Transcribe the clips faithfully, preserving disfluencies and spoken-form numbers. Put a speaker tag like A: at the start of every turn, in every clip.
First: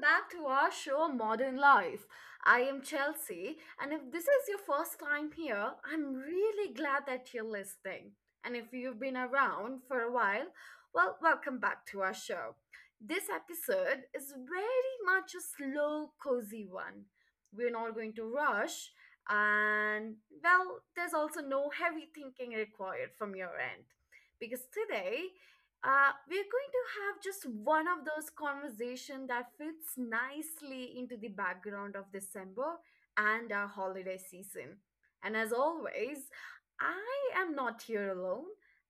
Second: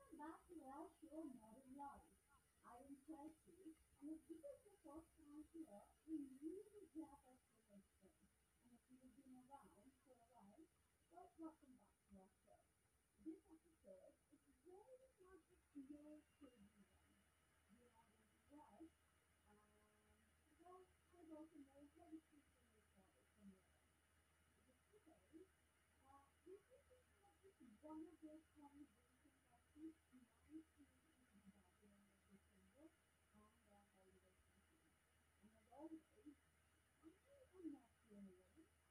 A: back to our show Modern Life. I am Chelsea, and if this is your first time here, I'm really glad that you're listening. And if you've been around for a while, well, welcome back to our show. This episode is very much a slow, cozy one. We're not going to rush, and well, there's also no heavy thinking required from your end because today uh, we're going to have just one of those conversation that fits nicely into the background of December and our holiday season. And as always, I am not here alone,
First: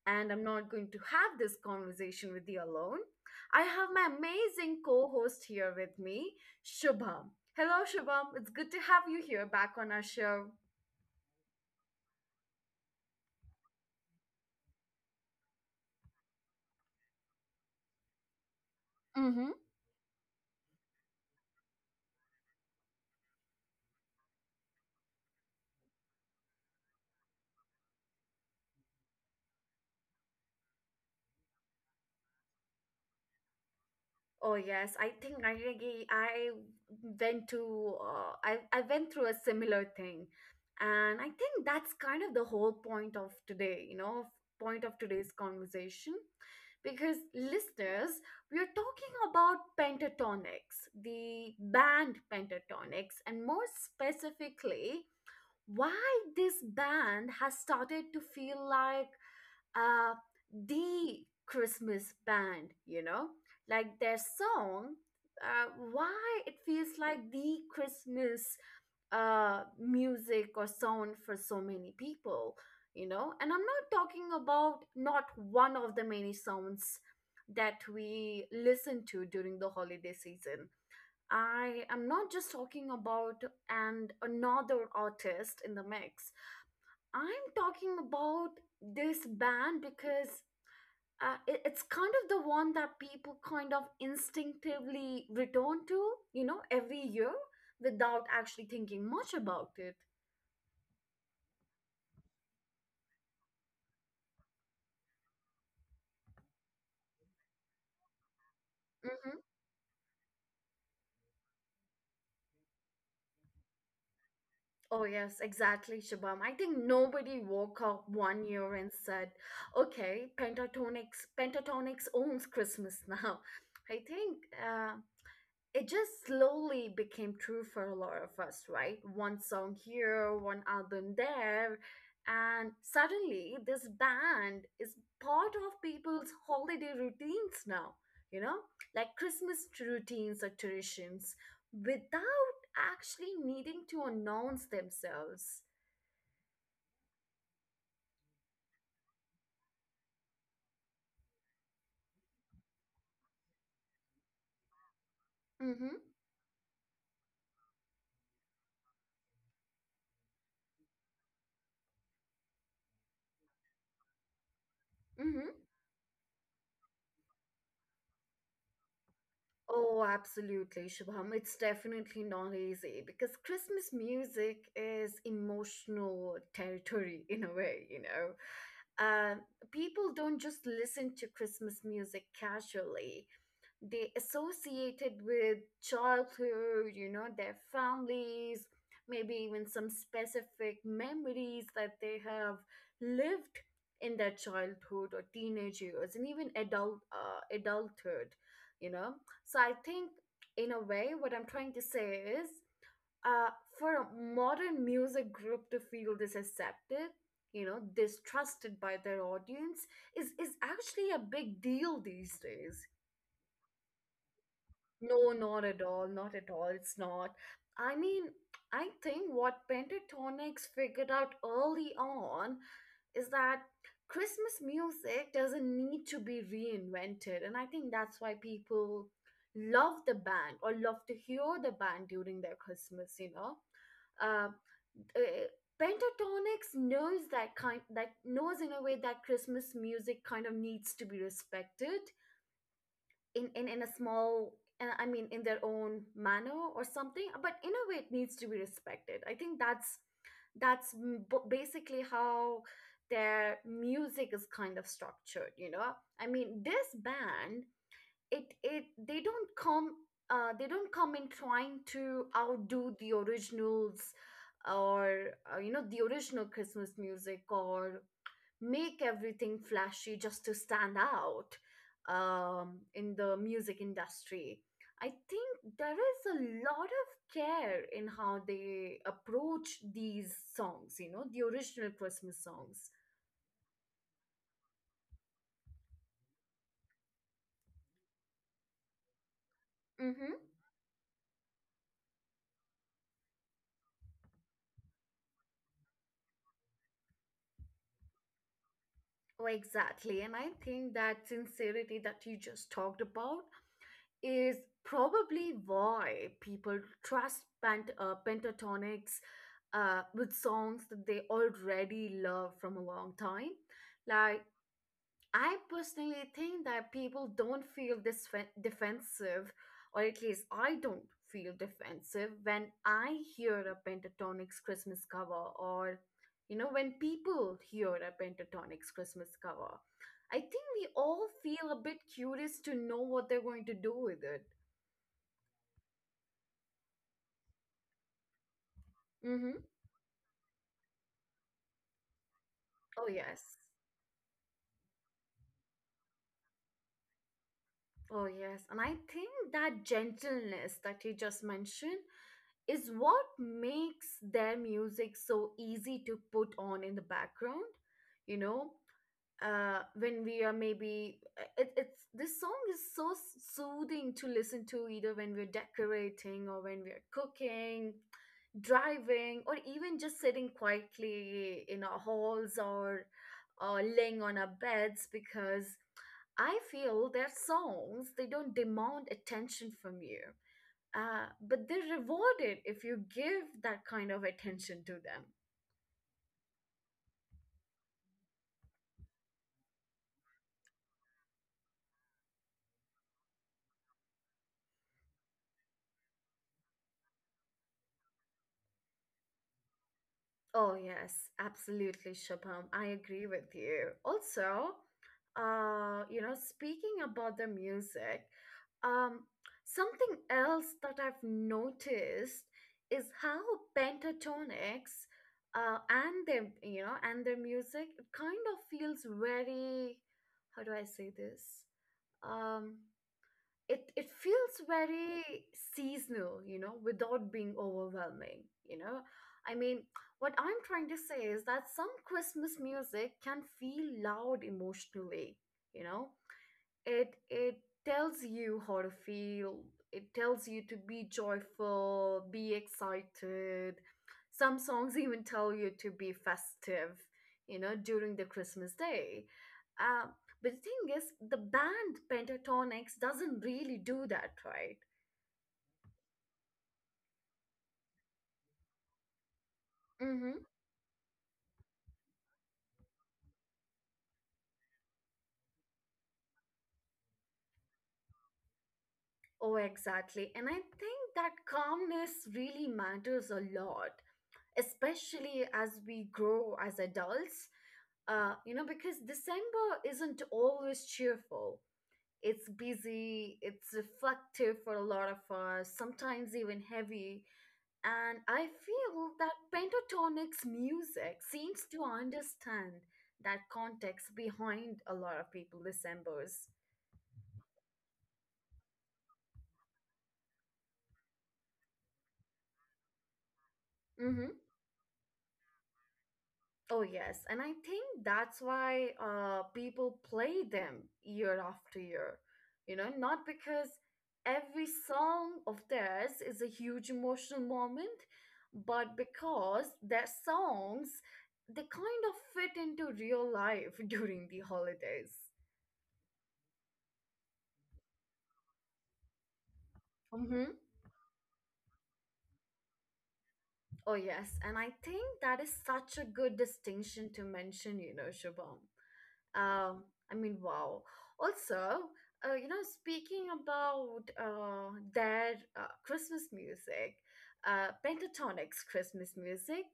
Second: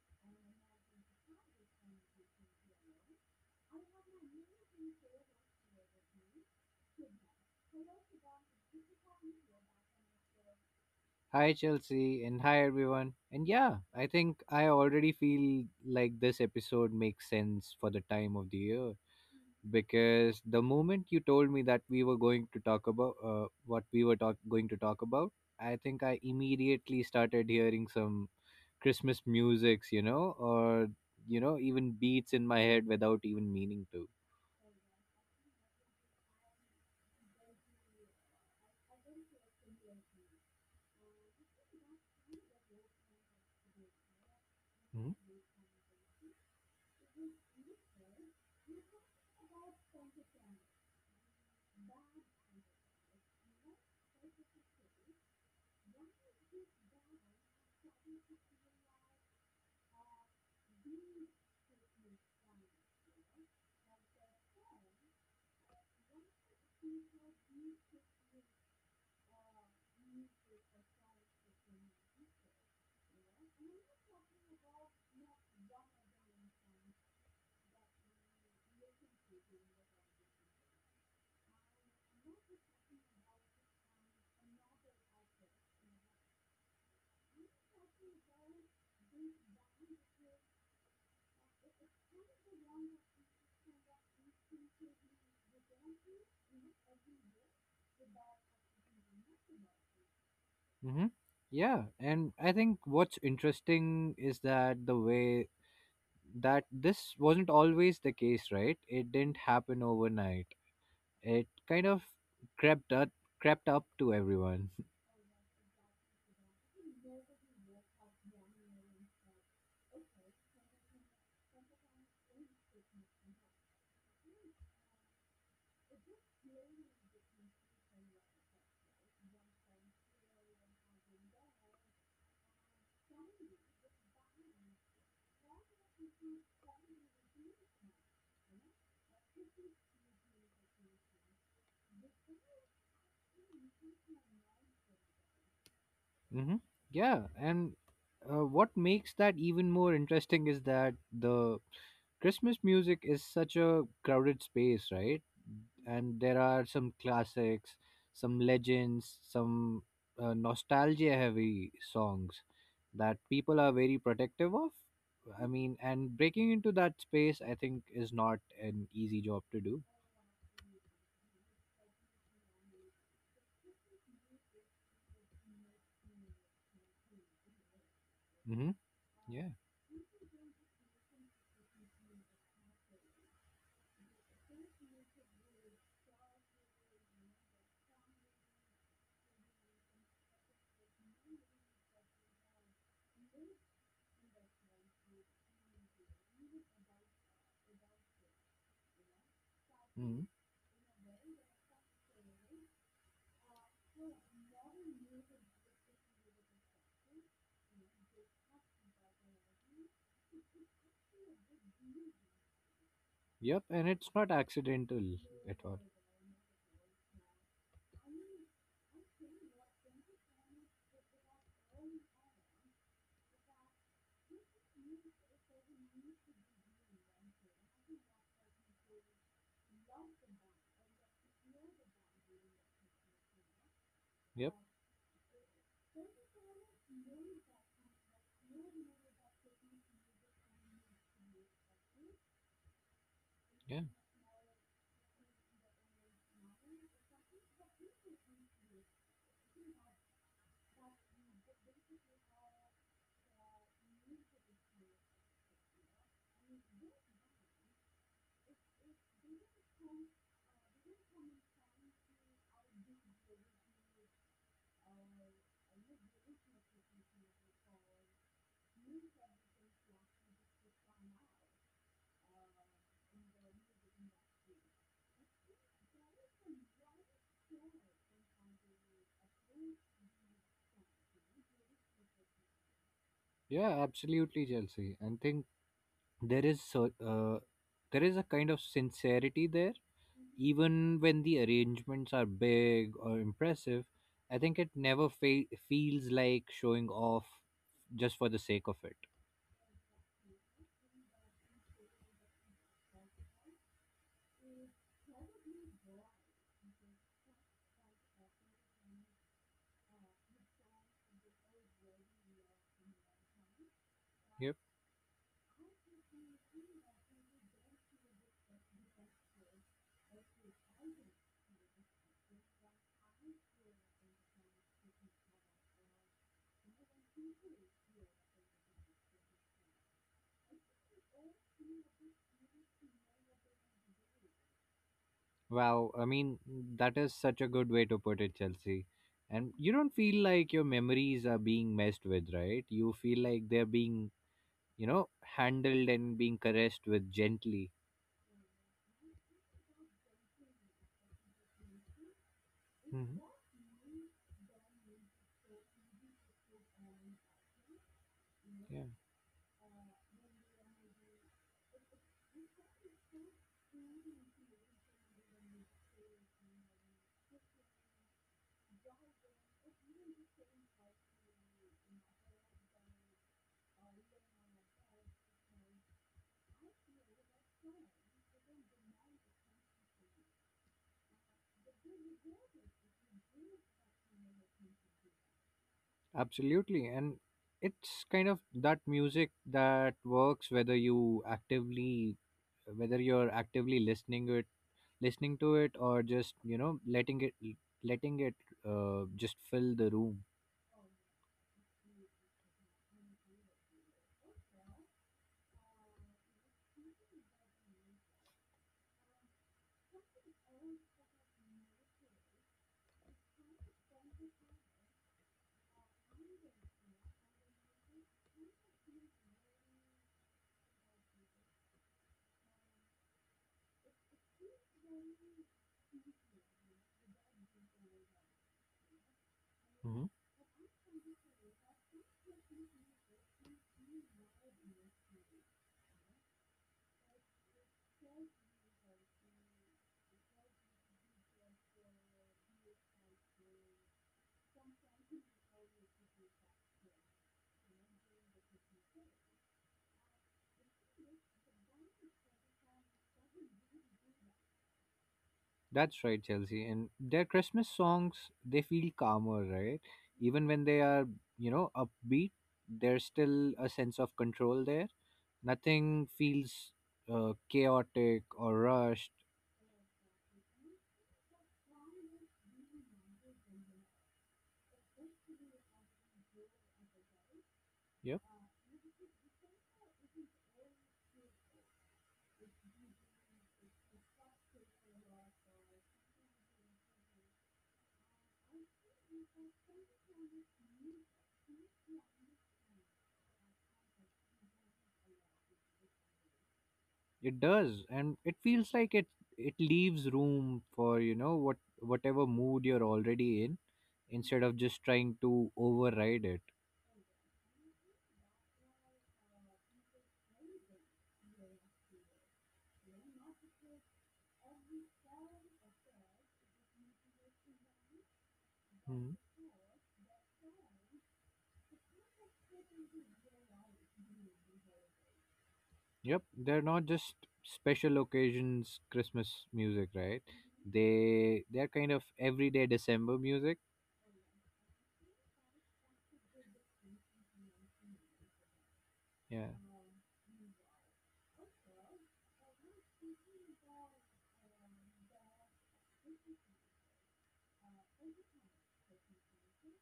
A: and I'm not going to have this conversation with you alone. I have my amazing co-host here with me, Shubham. Hello, Shubham. It's good to have you here back on our show.
B: Hi, Chelsea, and hi, everyone. And yeah, I think I already feel like this episode makes sense for the time of the year because the moment you told me that we were going to talk about uh, what we were talk- going to talk about, I think I immediately started hearing some Christmas musics, you know, or, you know, even beats in my head without even meaning to.
A: Oh yes, I think I really- I went to uh, I I went through a similar thing, and I think that's kind of the whole point of today, you know, point of today's
B: Mm-hmm.
A: conversation, because listeners, we are talking about pentatonics, the band pentatonics, and more specifically, why this band has started to feel like uh, the Christmas band, you know? Like their song, uh, why it feels like the Christmas uh, music or sound for so many people, you know? And I'm not talking about not one of the many sounds that we listen to during the holiday season. I am not just talking about and another artist in the mix. I'm talking about this band because uh, it, it's kind of the one that people kind of instinctively return to, you know, every year without actually thinking much about it.
B: Mm-hmm. Yeah, and I think what's interesting is that the way that this wasn't always the case, right? It didn't
A: Mm-hmm.
B: happen overnight. It kind of crept up, crept up to everyone.
A: Oh, yes, exactly, Shabam. I think nobody woke up one year and said, okay, Pentatonix, Pentatonix owns Christmas now. I think uh, it just slowly became true for a lot of us, right? One song here, one album there, and suddenly this band is part of people's holiday routines now, you know, like Christmas routines or traditions without actually needing to announce themselves.
B: Mm-hmm. Yeah, and uh, what makes that even more interesting is that the Christmas music is such a crowded space, right?
A: Mm-hmm.
B: And there are some classics, some legends, some uh, nostalgia heavy songs that people are very protective of. I
A: Mm-hmm.
B: mean, and breaking into that space, I think, is not an easy job to do.
A: Oh, absolutely, Shubham. It's definitely not easy because Christmas music is emotional territory in a way, you know.
B: Mm-hmm.
A: Um,
B: Yeah.
A: people don't just listen to Christmas music casually, they associated with childhood, you know, their families, maybe even some specific memories that they have lived in their childhood or teenage years and even adult uh, adulthood, you know. So I think
B: Mm-hmm.
A: in a way what I'm trying to say is uh, for a modern music group to feel this accepted, you know, distrusted by their audience is is actually a big deal these days.
B: Yep. And it's not accidental
A: No,
B: at
A: not
B: all.
A: at all. Not at all. It's not. I mean, I think what pentatonics figured out early on is that Christmas music doesn't need to be reinvented. And I think that's why people love the band or love to hear the band during their Christmas, you know?
B: Yep.
A: Uh, uh, pentatonics knows that kind that knows in a way that christmas music kind of needs to be respected in in
B: Yeah.
A: in a small uh, i mean in their own manner or something, but in a way it needs to be respected. I think that's that's m- b- basically how their music is kind of structured, you know. I mean this band, it it they don't come uh, they don't come in trying to outdo the originals or uh, you know the original christmas music, or make everything flashy just to stand out um, in the music industry. I think there is a lot of care in how they approach these songs, you know, the original Christmas songs.
B: Yeah, absolutely, Chelsea. I think there is so uh, there is a kind of sincerity there,
A: Mm-hmm.
B: even when the arrangements are big or impressive. I think it never fe- feels like showing off just for the sake of it.
A: Oh, exactly. And I think that sincerity that you just talked about is probably why people trust pent- uh, pentatonics uh, with songs that they already love from a long time. Like
B: Yep.
A: I personally think that people don't feel this defensive, or at least I don't feel defensive when I hear a Pentatonix Christmas cover, or you know, when people hear a Pentatonix Christmas cover. I think we all feel a bit curious to know what they're going to do with it.
B: Wow. I mean, that is such a good way to put it, Chelsea. And
A: Mm-hmm.
B: you don't feel like your memories are being messed with, right? You
A: Oh,
B: feel like
A: yes.
B: they're being, you know, handled and being caressed with gently.
A: Oh, yes. And I think that gentleness that you just mentioned is what
B: Hmm.
A: makes their music so easy to put on in the background, you know,
B: Yeah.
A: uh when we are maybe uh, it, it's this song is so soothing to listen to either when we're decorating or when we're cooking, driving, or even just sitting quietly in our halls or uh, laying on our beds, because I feel their songs they don't demand attention from you, uh, but they're rewarded if you give that kind of attention to them.
B: Absolutely. And it's kind of that music that works whether you actively whether you're actively listening it listening to it or just, you know, letting it letting it uh, just fill the room.
A: Oh, yes, absolutely, Shubham. I agree with you. Also, uh, you know, speaking about the music, um, something else that I've noticed is how pentatonics uh, and their, you know, and their music, it kind of feels very, how do I say this? um. it it feels very seasonal, you know, without being overwhelming, you know. I mean
B: Hmm.
A: what I'm trying to say is that some christmas music can feel loud emotionally, you know, it it tells you how to feel, it tells you to be joyful, be excited. Some songs even tell you to be festive, you know, during the christmas day. um, but the thing is, the band pentatonix doesn't really do that, right?
B: That's right, Chelsea. And their Christmas songs, they feel calmer, right?
A: Mm-hmm.
B: Even when they are, you know, upbeat, there's still a sense of control there. Nothing feels uh, chaotic or rushed.
A: Oh exactly, and I think that calmness really matters a lot, especially as we grow as adults. Uh, you know, because December isn't always cheerful. It's busy, it's reflective for a lot of us, sometimes even heavy. And I feel that Pentatonic's music seems to understand that context behind a lot of people December's.
B: It does, and it feels like it it leaves room for, you know, what whatever mood you're already in, instead of just trying to override it.
A: Oh, yes. And I think that's why uh, people play them year after year. You know, not because every song of theirs is a huge emotional moment, but
B: Mhm.
A: because their songs, they kind of fit into real life during the holidays.
B: Yep, they're not just special occasions Christmas music, right?
A: Mm-hmm.
B: They they're kind of everyday December music.
A: Oh, yes. And I think that is such a good distinction to mention, you know, Shubham.
B: Yeah.
A: Um, I mean, wow. Also, uh, you know, speaking about uh, their uh, Christmas music, uh, Pentatonic's Christmas music,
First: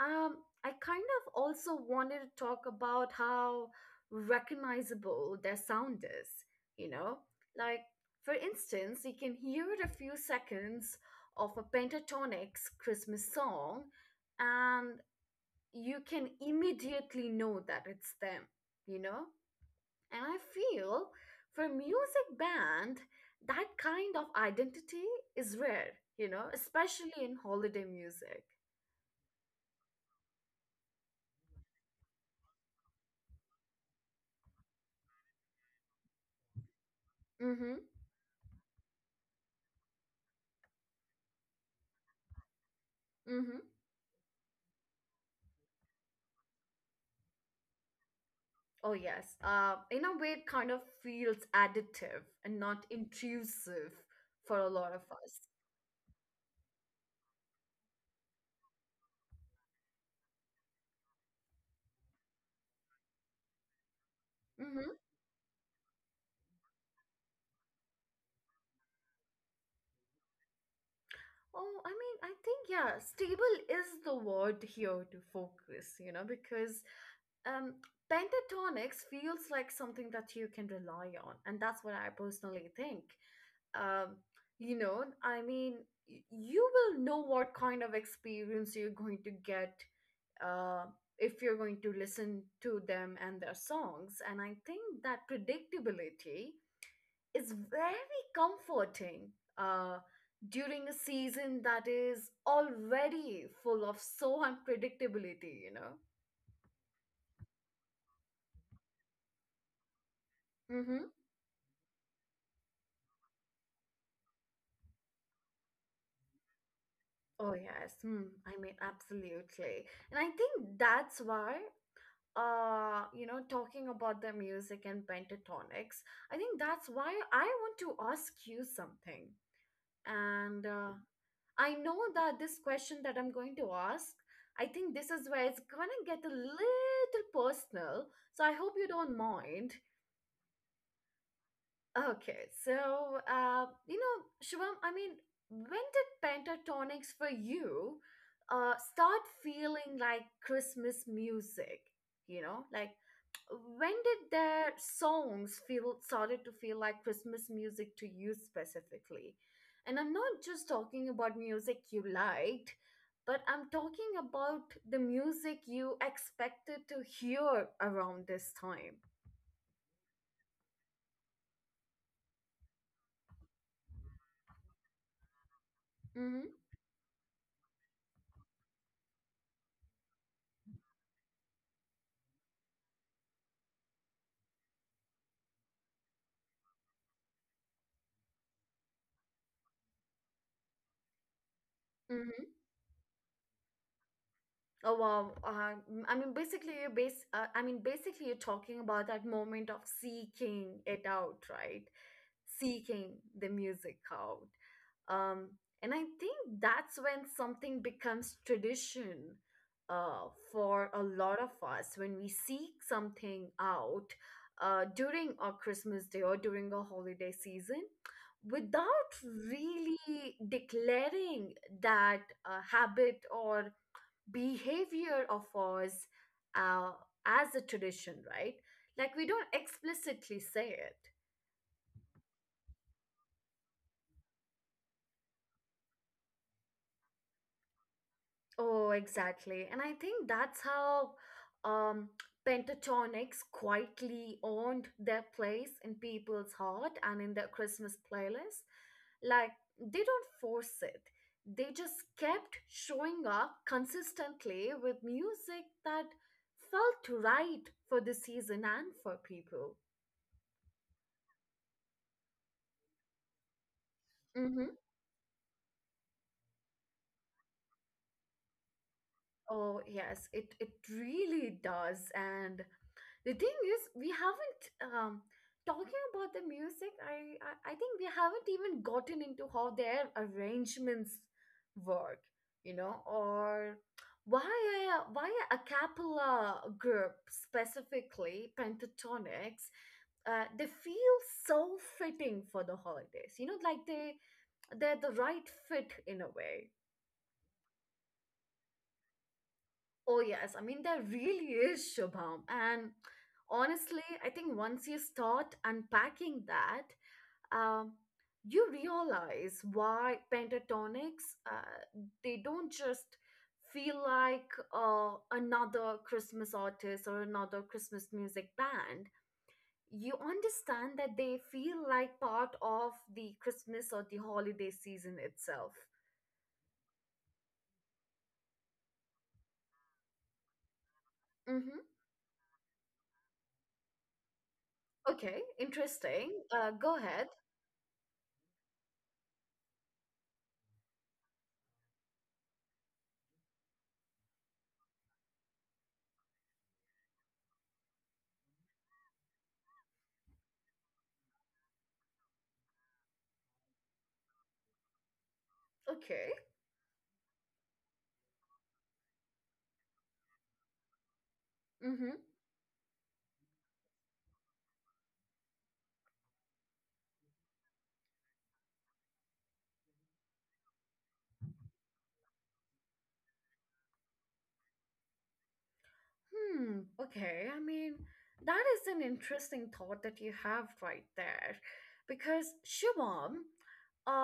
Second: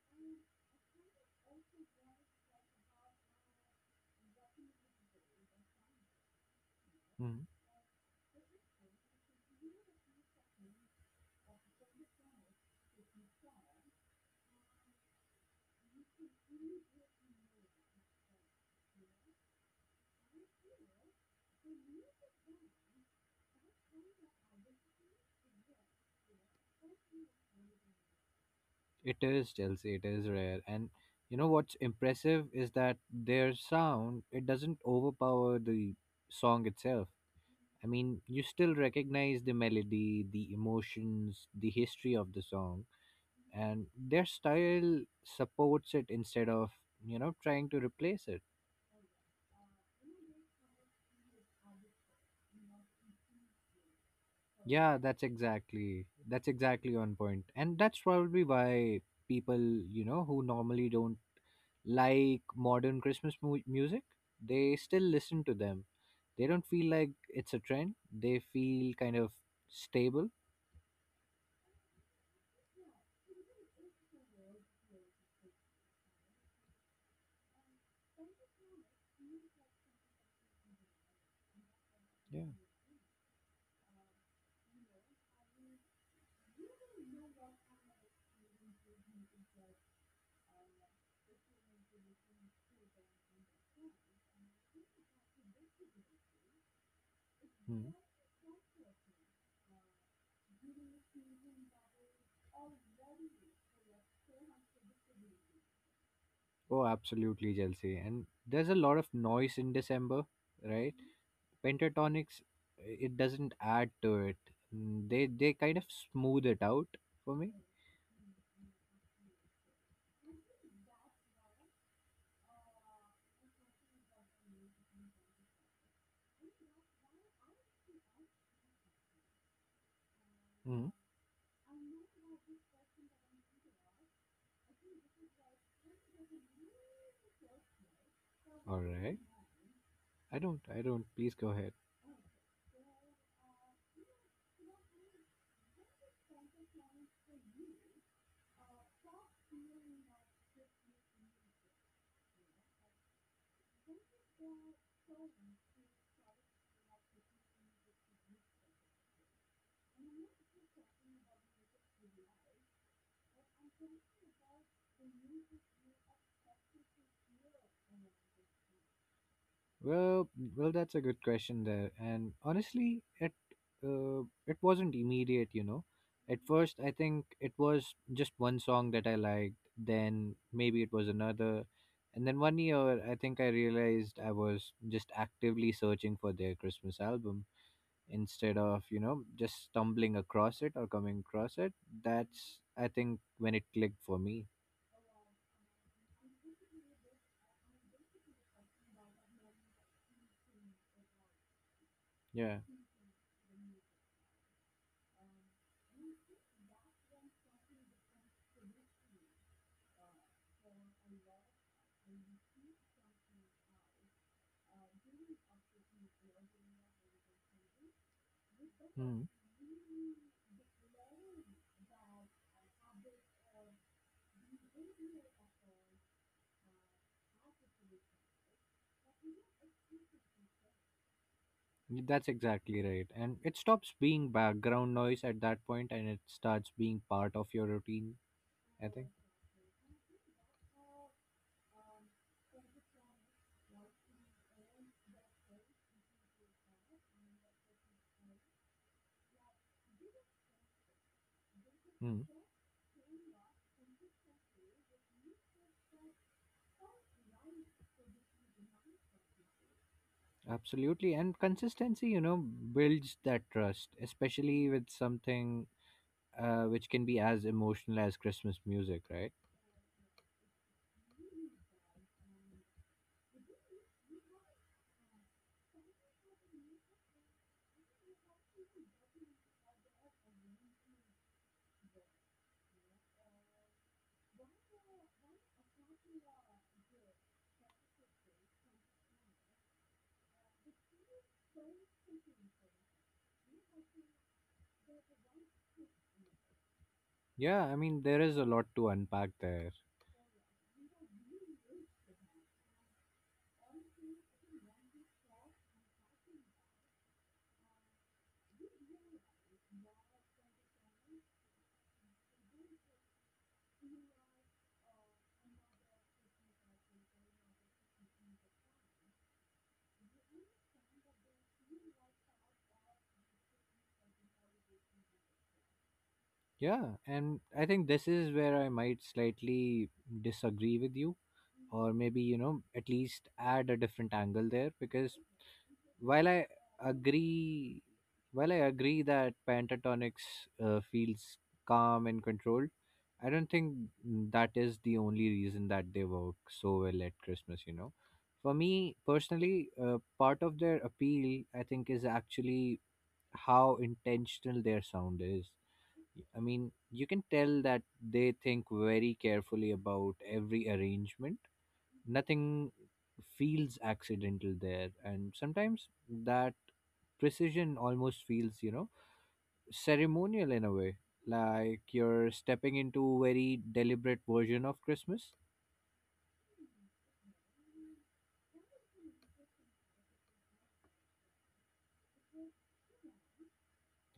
A: um, I kind of also wanted to talk about how recognizable their sound is, you know?
B: Mhm.
A: Like, for instance, you can hear a few seconds of a Pentatonic's Christmas song, and you can immediately know that it's them, you know? And I feel for a music band, that kind of identity is rare, you know, especially in holiday music.
B: It is, Chelsea. It is rare, and you know what's impressive is that their sound, it doesn't overpower the song itself.
A: Mm-hmm.
B: I mean, you still recognize the melody, the emotions, the history of the song,
A: Mm-hmm.
B: and their style supports it instead of, you know, trying to replace it.
A: Oh yes. Uh, in a way, it kind of feels additive and not intrusive for a lot of
B: Yeah, that's
A: us.
B: exactly that's exactly on point. And that's probably why people, you know, who normally don't like modern Christmas mu- music, they
A: Mm-hmm.
B: still listen to them. They don't feel like it's a trend. They feel kind of stable.
A: Oh, I mean, I think yeah, stable is the word here to focus, you know, because um pentatonics feels like something that you can rely on, and that's what I
B: Yeah.
A: personally think. um, you know, I mean, y- you will know what kind of experience you're going to get uh, if you're going to listen to them and their songs. And I think that predictability is very comforting uh, during a season that is already full of so unpredictability, you know.
B: Oh, absolutely, Chelsea. And there's a lot of noise in December, right?
A: Mm-hmm.
B: Pentatonics, it doesn't add to it. Mm. They they kind of smooth it out for me.
A: Oh yes, mm, I mean absolutely, and i think that's why uh you know talking about their music and pentatonics I think that's why I want to ask you something, and
B: Mm.
A: uh, I know that this question that I'm going to ask, I think this is where it's going to get a little personal, so I hope
B: All
A: you
B: right.
A: don't mind.
B: I don't. I don't. Please go ahead.
A: Okay, so uh you know shivam, I mean, when did pentatonics for you uh start feeling like christmas music, you know, like when did their songs feel started to feel like christmas music to you specifically? And I'm not just talking about music you liked, but I'm talking about the music you expected to hear around this time.
B: Well, well, that's a good question there. And honestly, it uh, it wasn't immediate, you know. At
A: Mm-hmm,
B: first, I think it was just one song that I liked. Then maybe it was another, and then one year, I think I realized I was just actively searching for their Christmas album instead of, you know, just stumbling across it or coming across it.
A: mm-hmm.
B: That's, I think, when it clicked for me.
A: Oh wow. Uh, m- I mean, basically, you're base. Uh, I mean, basically, you're talking about that moment of seeking it out, right?
B: Yeah.
A: Seeking the music out. Um, and I think that's when something becomes tradition uh, for a lot of us, when we seek something out uh, during our Christmas day or during a holiday season without
B: Hmm.
A: really declaring that uh, habit or behavior of ours uh, as a tradition, right? Like we don't explicitly say it.
B: Yeah, that's exactly right. And it stops being background noise at that point, and it starts being part of your routine, I
A: Oh,
B: think.
A: exactly. And I think that's how um, pentatonics quietly owned their place in people's heart and in their Christmas playlist. Like they don't force it. They just
B: Mm,
A: kept showing up consistently with music that felt right for the season and for people.
B: absolutely. And consistency, you know, builds that trust, especially with something uh, which can be as emotional as Christmas music, right?
A: Oh, yes, it it really does. And the thing is, we haven't um talking about the music, I I, I think we haven't even gotten into how their arrangements work, you know, or why a, why a cappella group, specifically pentatonics, uh, they feel so fitting for the holidays, you know, like they they're the right fit in a way.
B: Yeah, I mean, there is a lot to unpack there.
A: Oh, yes. I mean, there really is, Shubham. And honestly, I think once you start unpacking that, um, you realize why pentatonics, uh, they don't just feel like uh, another Christmas artist or another Christmas music band. You understand that they feel like part of the Christmas or the holiday season itself.
B: Yeah, and I think this is where I might slightly disagree with you,
A: Mm-hmm.
B: or maybe, you know, at least add a different angle there because
A: Okay,
B: while
A: interesting.
B: I
A: Uh, go ahead.
B: agree, while I agree that Pentatonix uh, feels calm and controlled, I don't think that is the only reason that they work so well at Christmas. You know, for me personally, uh, part of their appeal, I think, is actually how intentional their sound is.
A: Okay.
B: I mean, you can tell that they think very carefully about every arrangement.
A: Mm-hmm.
B: Nothing feels accidental there, and sometimes that precision almost feels, you know, ceremonial in a way. Like you're stepping into a very deliberate version of Christmas.
A: Hmm, okay. I mean, that is an interesting thought that you have right there. Because Shivam,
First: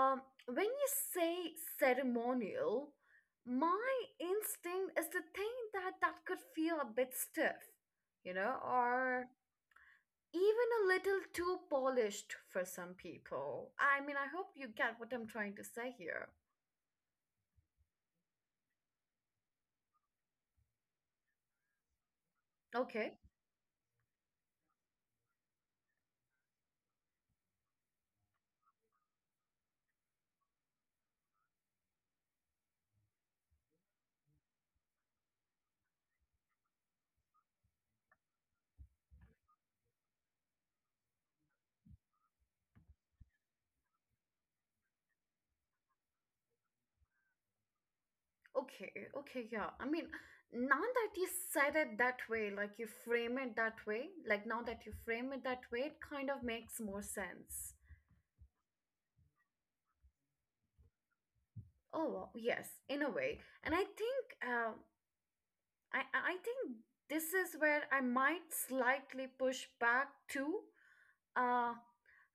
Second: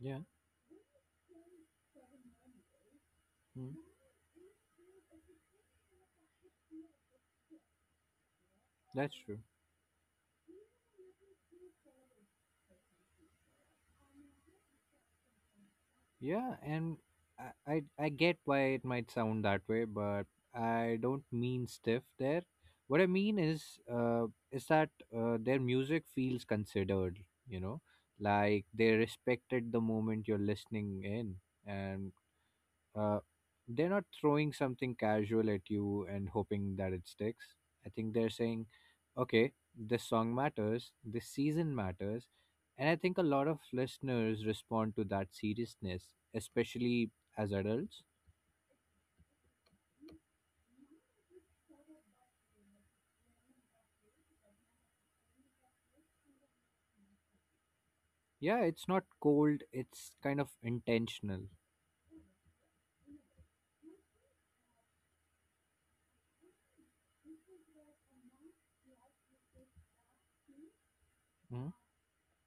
B: Yeah,
A: when you say ceremonial,
B: mm,
A: my instinct is to think that that could feel a bit stiff, you know,
B: that's
A: or
B: true.
A: even a little too polished for some people. I mean, I hope you get what I'm trying to say here.
B: Yeah, and I, I I get why it might sound that way, but I don't mean stiff there. What I
A: Okay.
B: mean is, uh, is that uh, their music feels considered. You know, like they respected the moment you're listening in, and Uh, they're not throwing something casual at you and hoping that it sticks. I think they're saying, okay, this song matters, this season matters. And I think a lot of listeners respond to that seriousness, especially as adults.
A: Okay, okay, yeah. I mean, now that you said it that way, like you frame it that way, like now that you frame it that way, it kind of makes more sense.
B: Yeah, it's not cold, it's kind of intentional.
A: Oh, well, yes, in a way. And I think, uh, I I I think this is where I might slightly push back too.
B: Mm,
A: Uh,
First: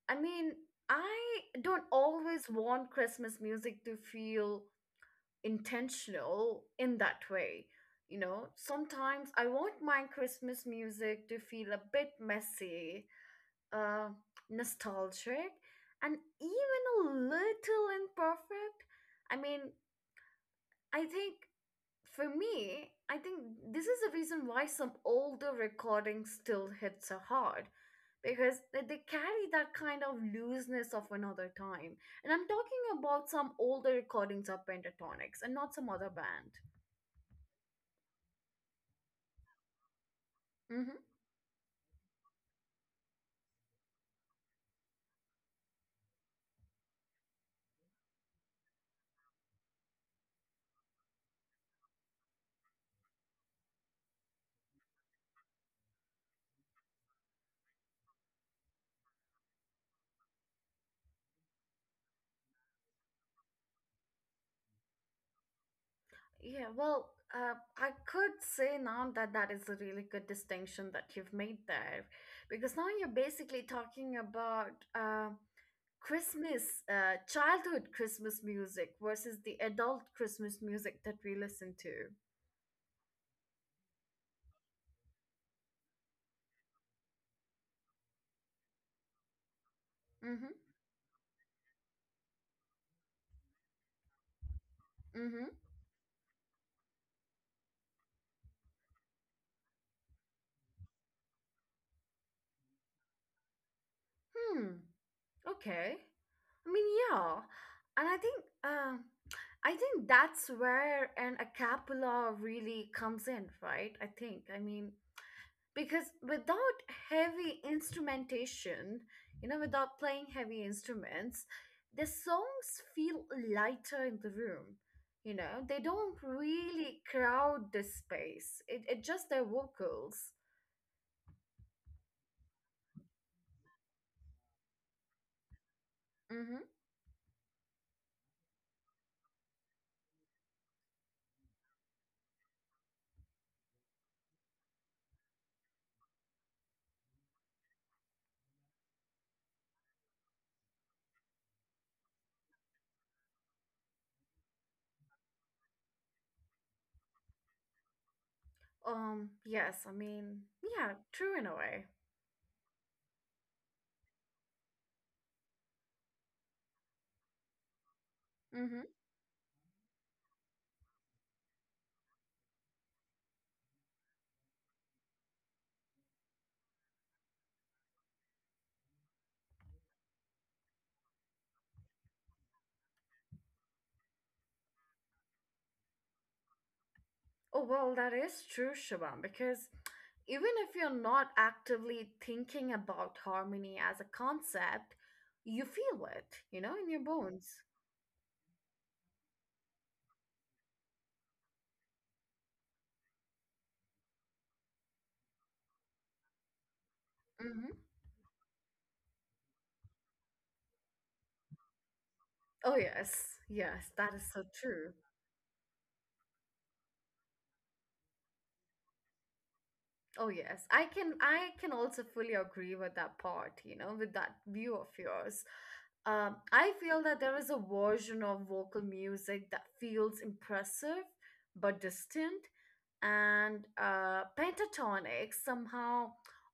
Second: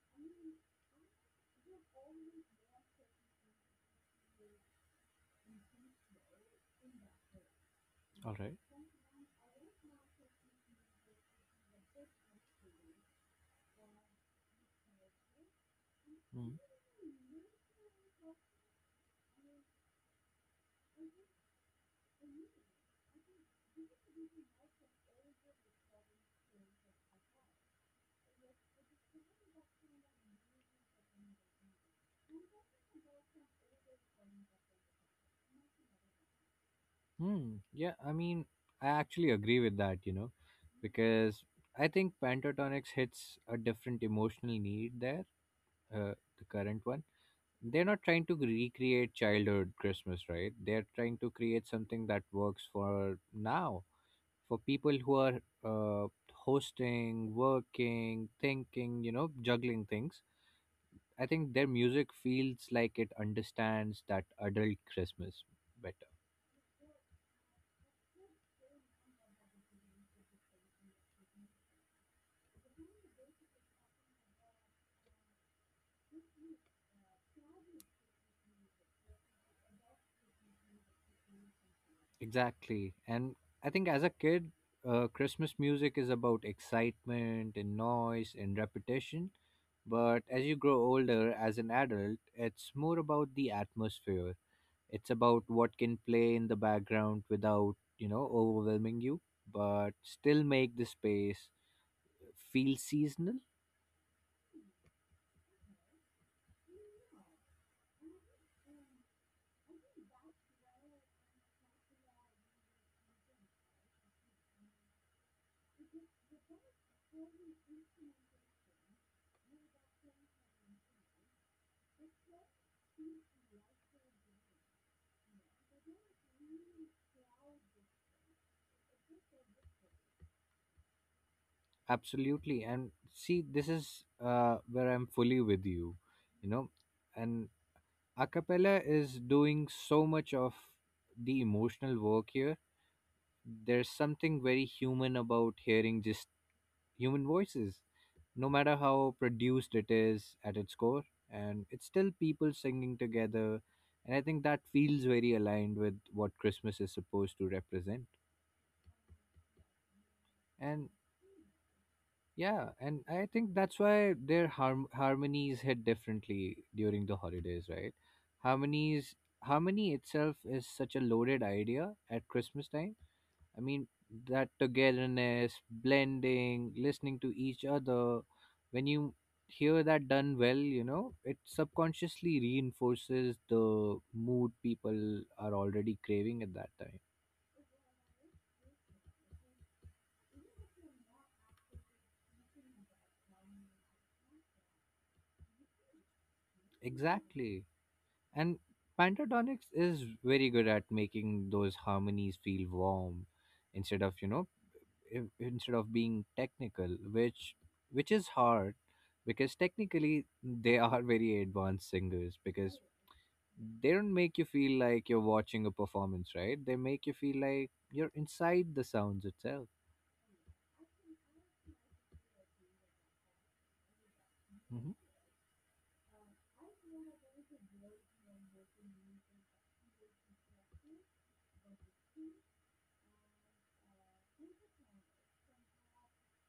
A: I mean, I don't always want Christmas music to feel intentional in that way. You
B: all
A: know,
B: right.
A: sometimes I want my Christmas music to feel a bit messy, uh, nostalgic, and
B: Mm.
A: even a little imperfect. I mean, I think for me, I think this is the reason why some older recordings still hit so hard because they, they carry that kind of looseness of another time. And I'm talking about some older recordings of Pentatonics and not some other band.
B: Hmm. Yeah, I mean, I actually agree with that, you know,
A: Mm-hmm.
B: because I think Pentatonix hits a different emotional need there, uh, the current one. They're not trying to recreate childhood Christmas, right? They're trying to create something that works for now, for people who are uh, hosting, working, thinking, you know, juggling things. I think their music feels like it understands that adult Christmas better.
A: Yeah, well, uh, I could say now that that is a really good distinction that you've made there, because now you're basically talking about uh, Christmas, uh, childhood Christmas music versus the adult Christmas music that we listen to.
B: Exactly. And I think as a kid, uh, Christmas music is about excitement and noise and repetition.
A: Mm-hmm.
B: But as you grow older as an adult, it's more about the atmosphere.
A: Mm-hmm.
B: It's about what can play in the background without, you know, overwhelming you, but still make the space feel seasonal.
A: Hmm. Okay. I mean, yeah, and I think. Um, I think that's where an a cappella really comes in, right? I think. I mean, because without heavy instrumentation, you know, without playing heavy instruments, the songs feel lighter in the room. You know, they don't really crowd the space. It, it just their vocals.
B: Absolutely. And see, this is uh, where I'm fully with you,
A: Mm-hmm.
B: you know, and a cappella is doing so much of the emotional work here. There's something very human about hearing just human voices, no matter how produced it is at its core, and it's still people singing together, and I think that feels very aligned with what Christmas is supposed to represent.
A: um yes, I mean, yeah,
B: And
A: true in a way.
B: yeah, and I think that's why their harm- harmonies hit differently during the holidays, right?
A: Mm-hmm.
B: Harmonies, harmony itself is such a loaded idea at Christmas time. I mean, that togetherness, blending, listening to each other, when you hear that done well, you know, it subconsciously reinforces the mood people are already craving at that time.
A: Oh well, that is true, Shaban, because even if you're not actively thinking about harmony as a concept, you feel it, you know, in your bones.
B: Exactly. And Pantodonics is very good at making those harmonies feel warm instead of, you know, in- instead of being technical, which
A: Mm-hmm.
B: which is hard because technically they are very advanced singers
A: Oh
B: because
A: yes, yes,
B: they
A: that
B: don't
A: is
B: make
A: so
B: you feel
A: true.
B: like you're watching a performance, right? They make you feel like you're inside the sounds itself.
A: Oh yes, I can I can also fully agree with that part, you know, with that view of
B: Hmm.
A: yours. Um, I feel that there is a version of vocal music that feels impressive but distant, and uh, pentatonic somehow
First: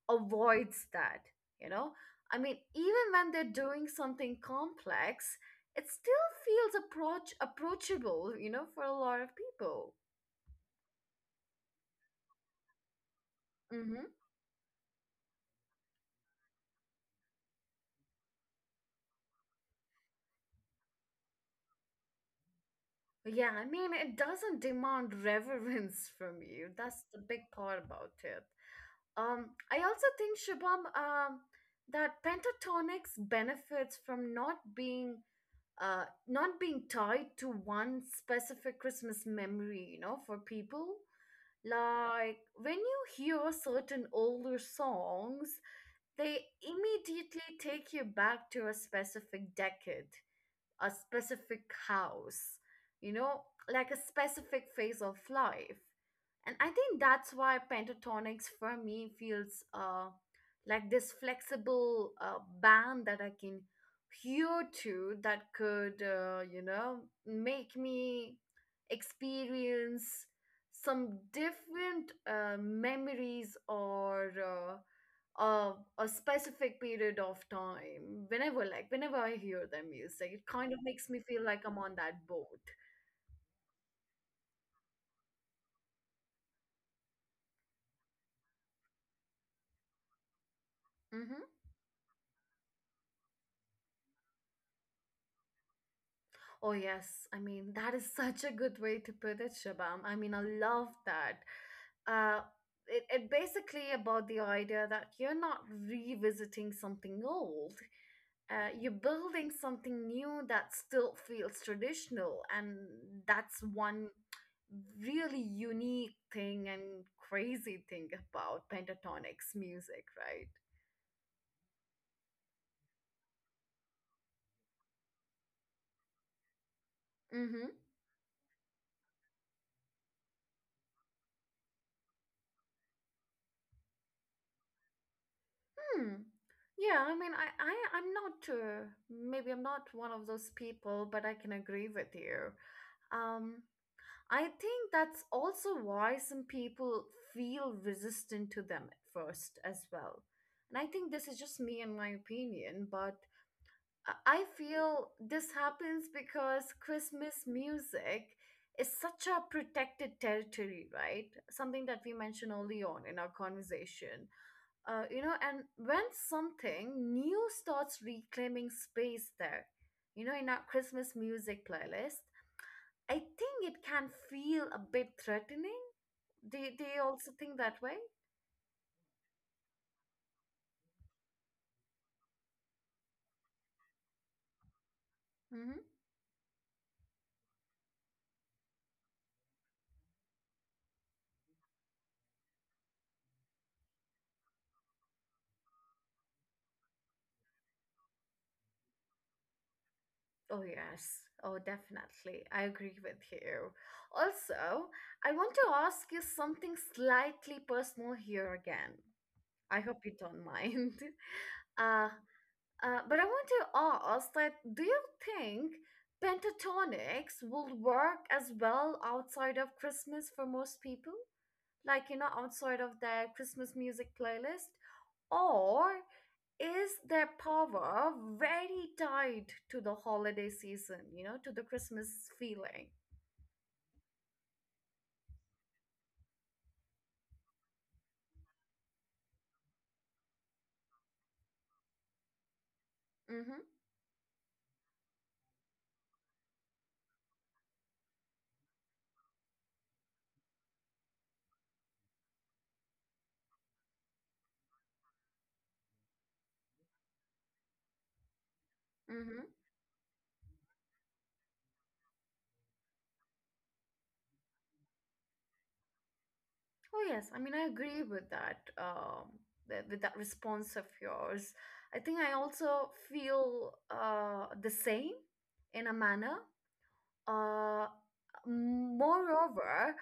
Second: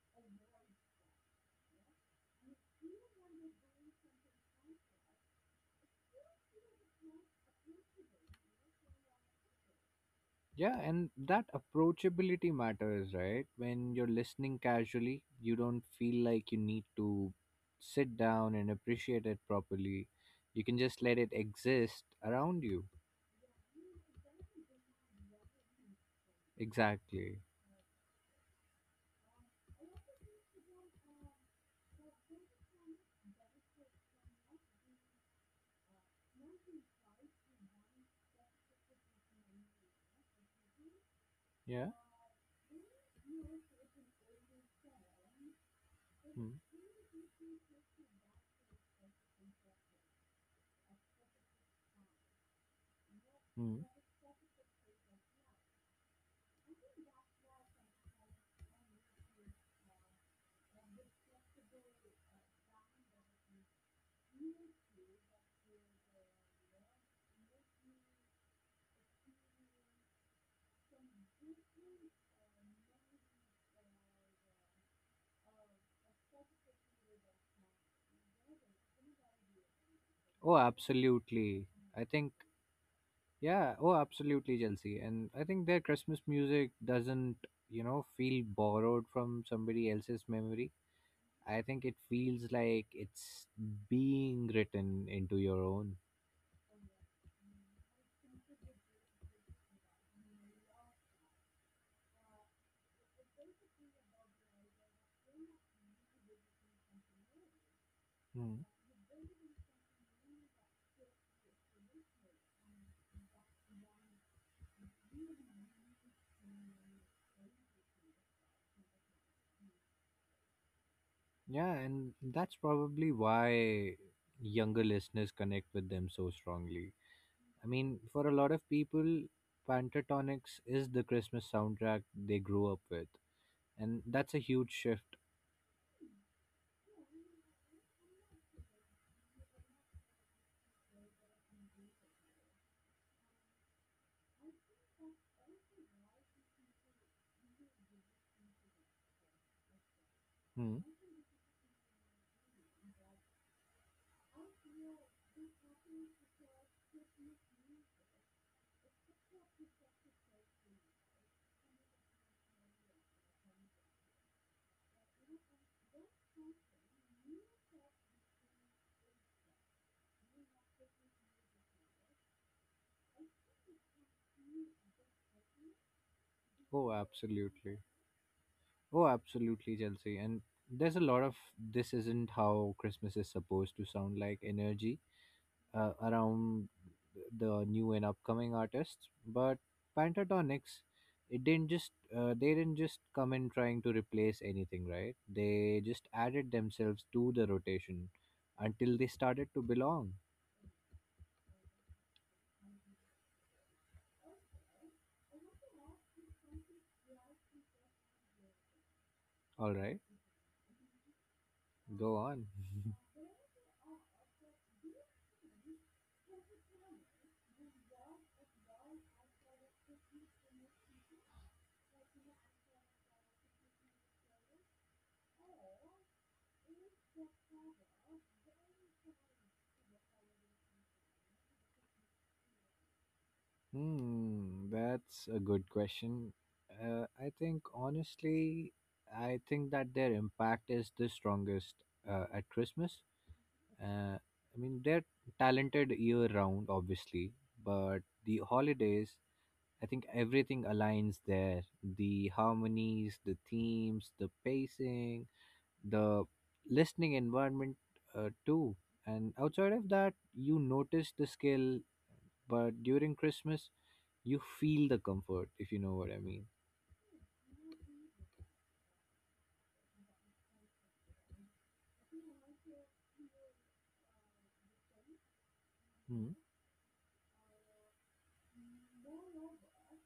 A: avoids that, you know. I mean, even when they're doing something complex, it still feels approach approachable, you know, for a lot of people.
B: Yeah, and that approachability matters, right? When
A: Mm-hmm.
B: you're listening casually, you don't feel like you need to sit down and appreciate it properly. You can just let it exist around you.
A: Yeah, I mean, it doesn't demand reverence from you. That's the
B: Exactly.
A: big part about it. Um, I also think, Shubham, um, that pentatonics benefits from not being uh not being tied to one specific Christmas memory, you know, for people.
B: Yeah.
A: Like when you hear certain older songs, they
B: Mm.
A: immediately take you back to a specific decade, a specific house, you know,
B: Hmm.
A: like a specific phase of life. And I think that's why pentatonics for me feels uh, like this flexible uh, band that I can hear to that could, uh, you know, make me experience some different uh, memories or uh, uh, a specific period of time whenever, like whenever I hear their music, it
B: Oh,
A: kind of makes me feel like
B: absolutely.
A: I'm on
B: I
A: that
B: think
A: boat.
B: Yeah, oh, absolutely, Chelsea. And I think their Christmas music doesn't, you know, feel borrowed from somebody else's memory.
A: Hmm.
B: I think it feels like it's being written into your own.
A: Oh yes, I mean, that is such a good way to put it, Shabam. I mean, I love that. uh it, it basically about the idea that you're not revisiting something old,
B: Hmm.
A: uh, you're building something new that still feels traditional, and that's one really unique thing and crazy thing about pentatonics music, right?
B: Yeah, and that's probably why younger listeners connect with them so strongly. I
A: Mm-hmm.
B: mean, for a lot of people, Pentatonix is the Christmas soundtrack they grew up with, and that's a huge shift.
A: Hmm. Yeah, I mean i, I i'm not uh, maybe I'm not one of those people, but I can agree with you. Um, I think that's also why some people feel resistant to them at first as well. And
B: Hmm.
A: I think this is just me and my opinion, but I feel this happens because Christmas music is such a protected territory, right? Something that we mentioned early on in our conversation. Uh, you know, and when something new starts reclaiming space there, you know, in our Christmas music playlist, I think it can feel a bit threatening. Do, you- do
B: Oh,
A: you also think that
B: absolutely.
A: way?
B: Oh, absolutely, Chelsea. And there's a lot of this isn't how Christmas is supposed to sound like energy
A: Mm-hmm.
B: uh, around the new and upcoming artists. But Pentatonics, it didn't just uh, they didn't just come in trying to replace anything, right? They just added themselves to the rotation until they started to belong.
A: Oh, yes. Oh, definitely. I agree with you. Also, I want to ask you something slightly personal here again.
B: All
A: I
B: right,
A: hope you don't mind. Uh,
B: go on.
A: uh, but I want to ask that do you think pentatonics will work as well outside of Christmas for most people? Like, you know, outside of their Christmas music playlist? Or is their power very tied to the holiday season, you know, to the Christmas feeling?
B: Hmm, that's a good question. Uh, I think honestly, I think that their impact is the strongest uh, at Christmas.
A: Mm-hmm.
B: Uh, I mean, they're talented year round, obviously, but the holidays, I think everything aligns there. The harmonies, the themes, the pacing, the listening environment, uh, too. And
A: Mm-hmm.
B: outside of that, you notice the skill, but during Christmas, you feel the comfort, if you know what I mean.
A: Oh yes, I mean, I agree with that. Um, th- with that response of yours, I think I also feel uh the same in a
B: Hmm.
A: manner. Uh, Moreover,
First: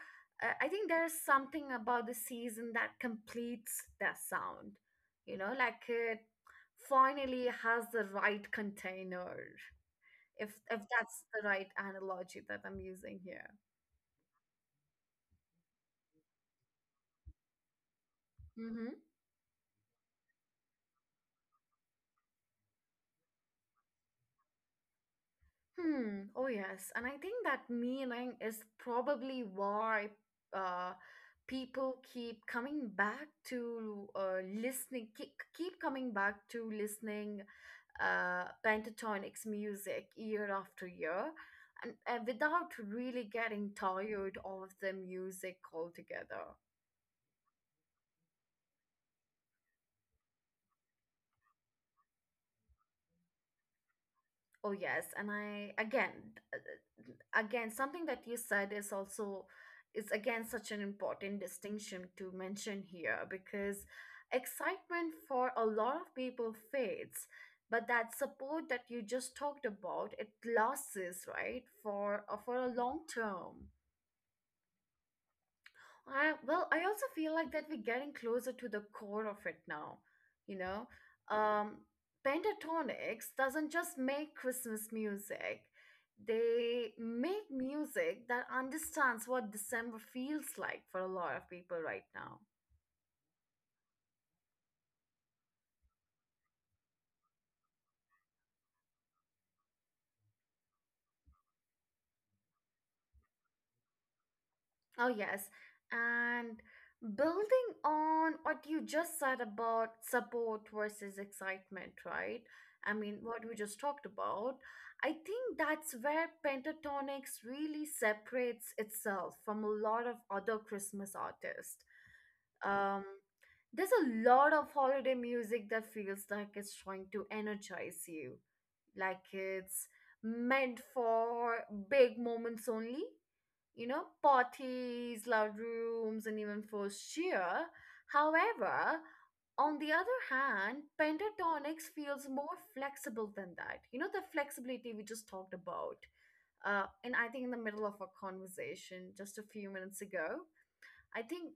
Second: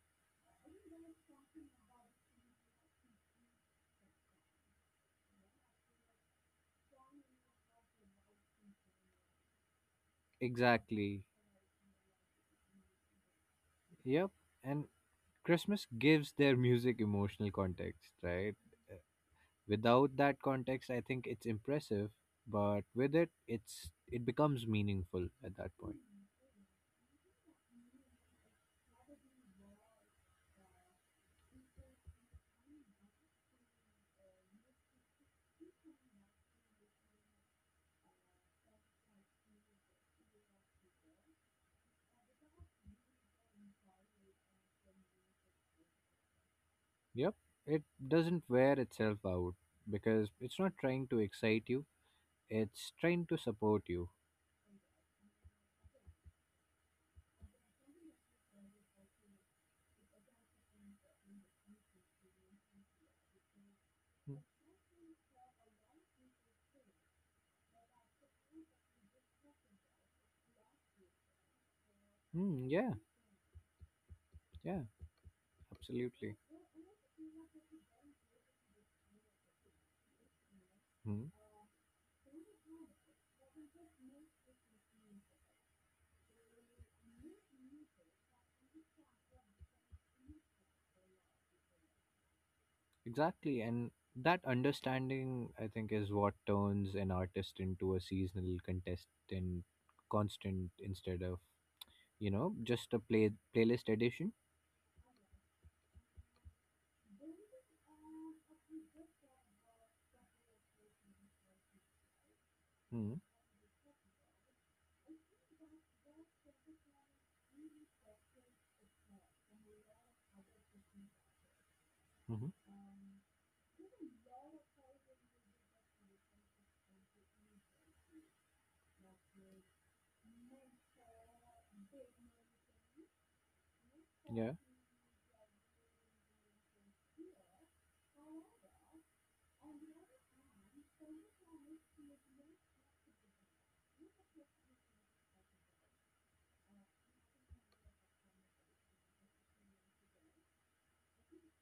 A: uh, I think there's something about the season that completes that sound. You know, like it finally has the right container. If if that's
B: Exactly.
A: the right analogy that I'm using here.
B: Yep. And Christmas gives their music emotional context, right?
A: Mm-hmm.
B: Without that context, I think it's impressive, but with it, it's it becomes meaningful at that point.
A: Hmm. Oh yes, and I think that meaning is probably why uh, people keep coming back to uh, listening, keep, keep coming back to listening uh, pentatonics music year after year and, and without really getting tired of the music altogether.
B: Yep. It doesn't wear itself out because it's not trying to excite you, it's trying to support you.
A: Oh yes, and I again uh, again something that you said is also is again such an important distinction to mention here because excitement for a lot of people fades, but that support that you just talked about, it lasts, right, for uh, for
B: Mm,
A: a
B: yeah.
A: long term.
B: Yeah,
A: I,
B: absolutely.
A: well, I also feel like that we're getting closer to the core of it now. You know,
B: Hmm.
A: um, Pentatonix doesn't just make Christmas music; they make music that understands what December feels like for a lot of people right now.
B: Exactly, and that understanding, I think, is what turns an artist into a seasonal contestant, constant instead of, you know, just a play playlist edition.
A: Oh, yes. And building on what you just said about support versus excitement, right? I mean,
B: Mm.
A: what we just talked about, I think that's where Pentatonics really separates itself from a lot of other Christmas artists.
B: Hmm. Mm-hmm.
A: Um, there's a lot of holiday music that feels like it's trying to energize you, like it's meant for big moments only, you know,
B: Yeah.
A: parties, loud rooms, and even forced cheer. However, on the other hand, pentatonics feels more flexible than that. You know, the flexibility we just talked about. Uh, and I think in the middle of our conversation just a few minutes ago, I think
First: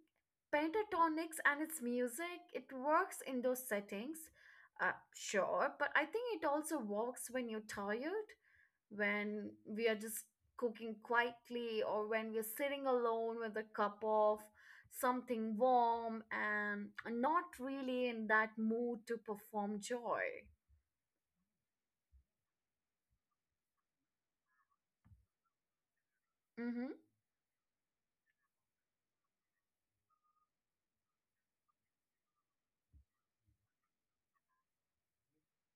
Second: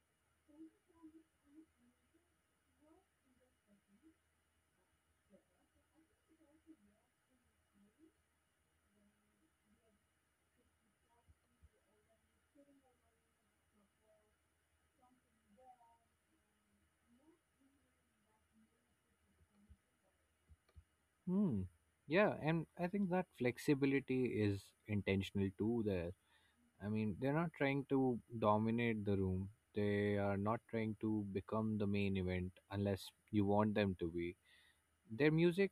A: pentatonics and its music, it works in those settings, uh, sure, but I think it also works when you're tired, when we are just cooking quietly, or when we're sitting alone with a cup of something warm and not really in that mood to perform joy.
B: Hmm. Yeah, and I think that flexibility is intentional too. There,
A: Mm-hmm.
B: I mean, they're not trying to dominate the room. They are not trying to become the main event unless you want them to be. Their music,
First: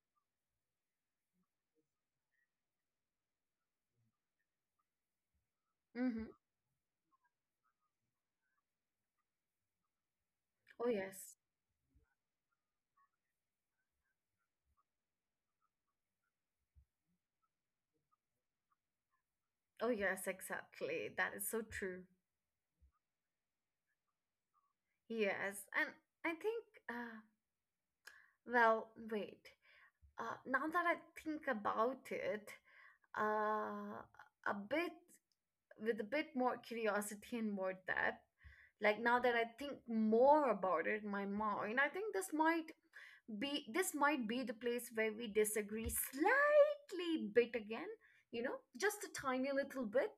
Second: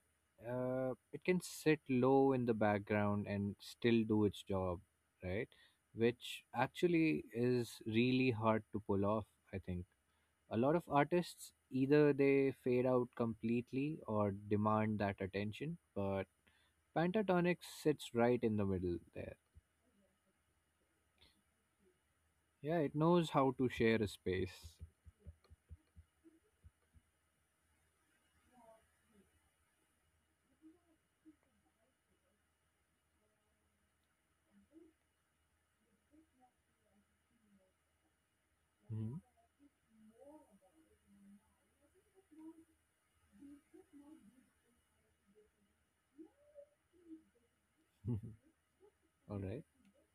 B: uh, it can sit low in the background and still do its job, right?
A: Mm-hmm.
B: Which actually is really hard to pull off, I think. A lot of
A: Oh, yes.
B: artists either they fade out completely or demand that attention, but pentatonic sits right in the middle there.
A: Oh, yes, exactly. That is so true.
B: Yeah, it knows how to share a space.
A: Yes. And I think, uh, well, wait. Uh, now that I think about it, uh, a bit. With a bit more curiosity and more depth. Like
B: Mhm.
A: now that I think more about it in my mind, I think this might be this might be the place where we disagree slightly bit again, you know, just a
B: All
A: tiny
B: right.
A: little bit.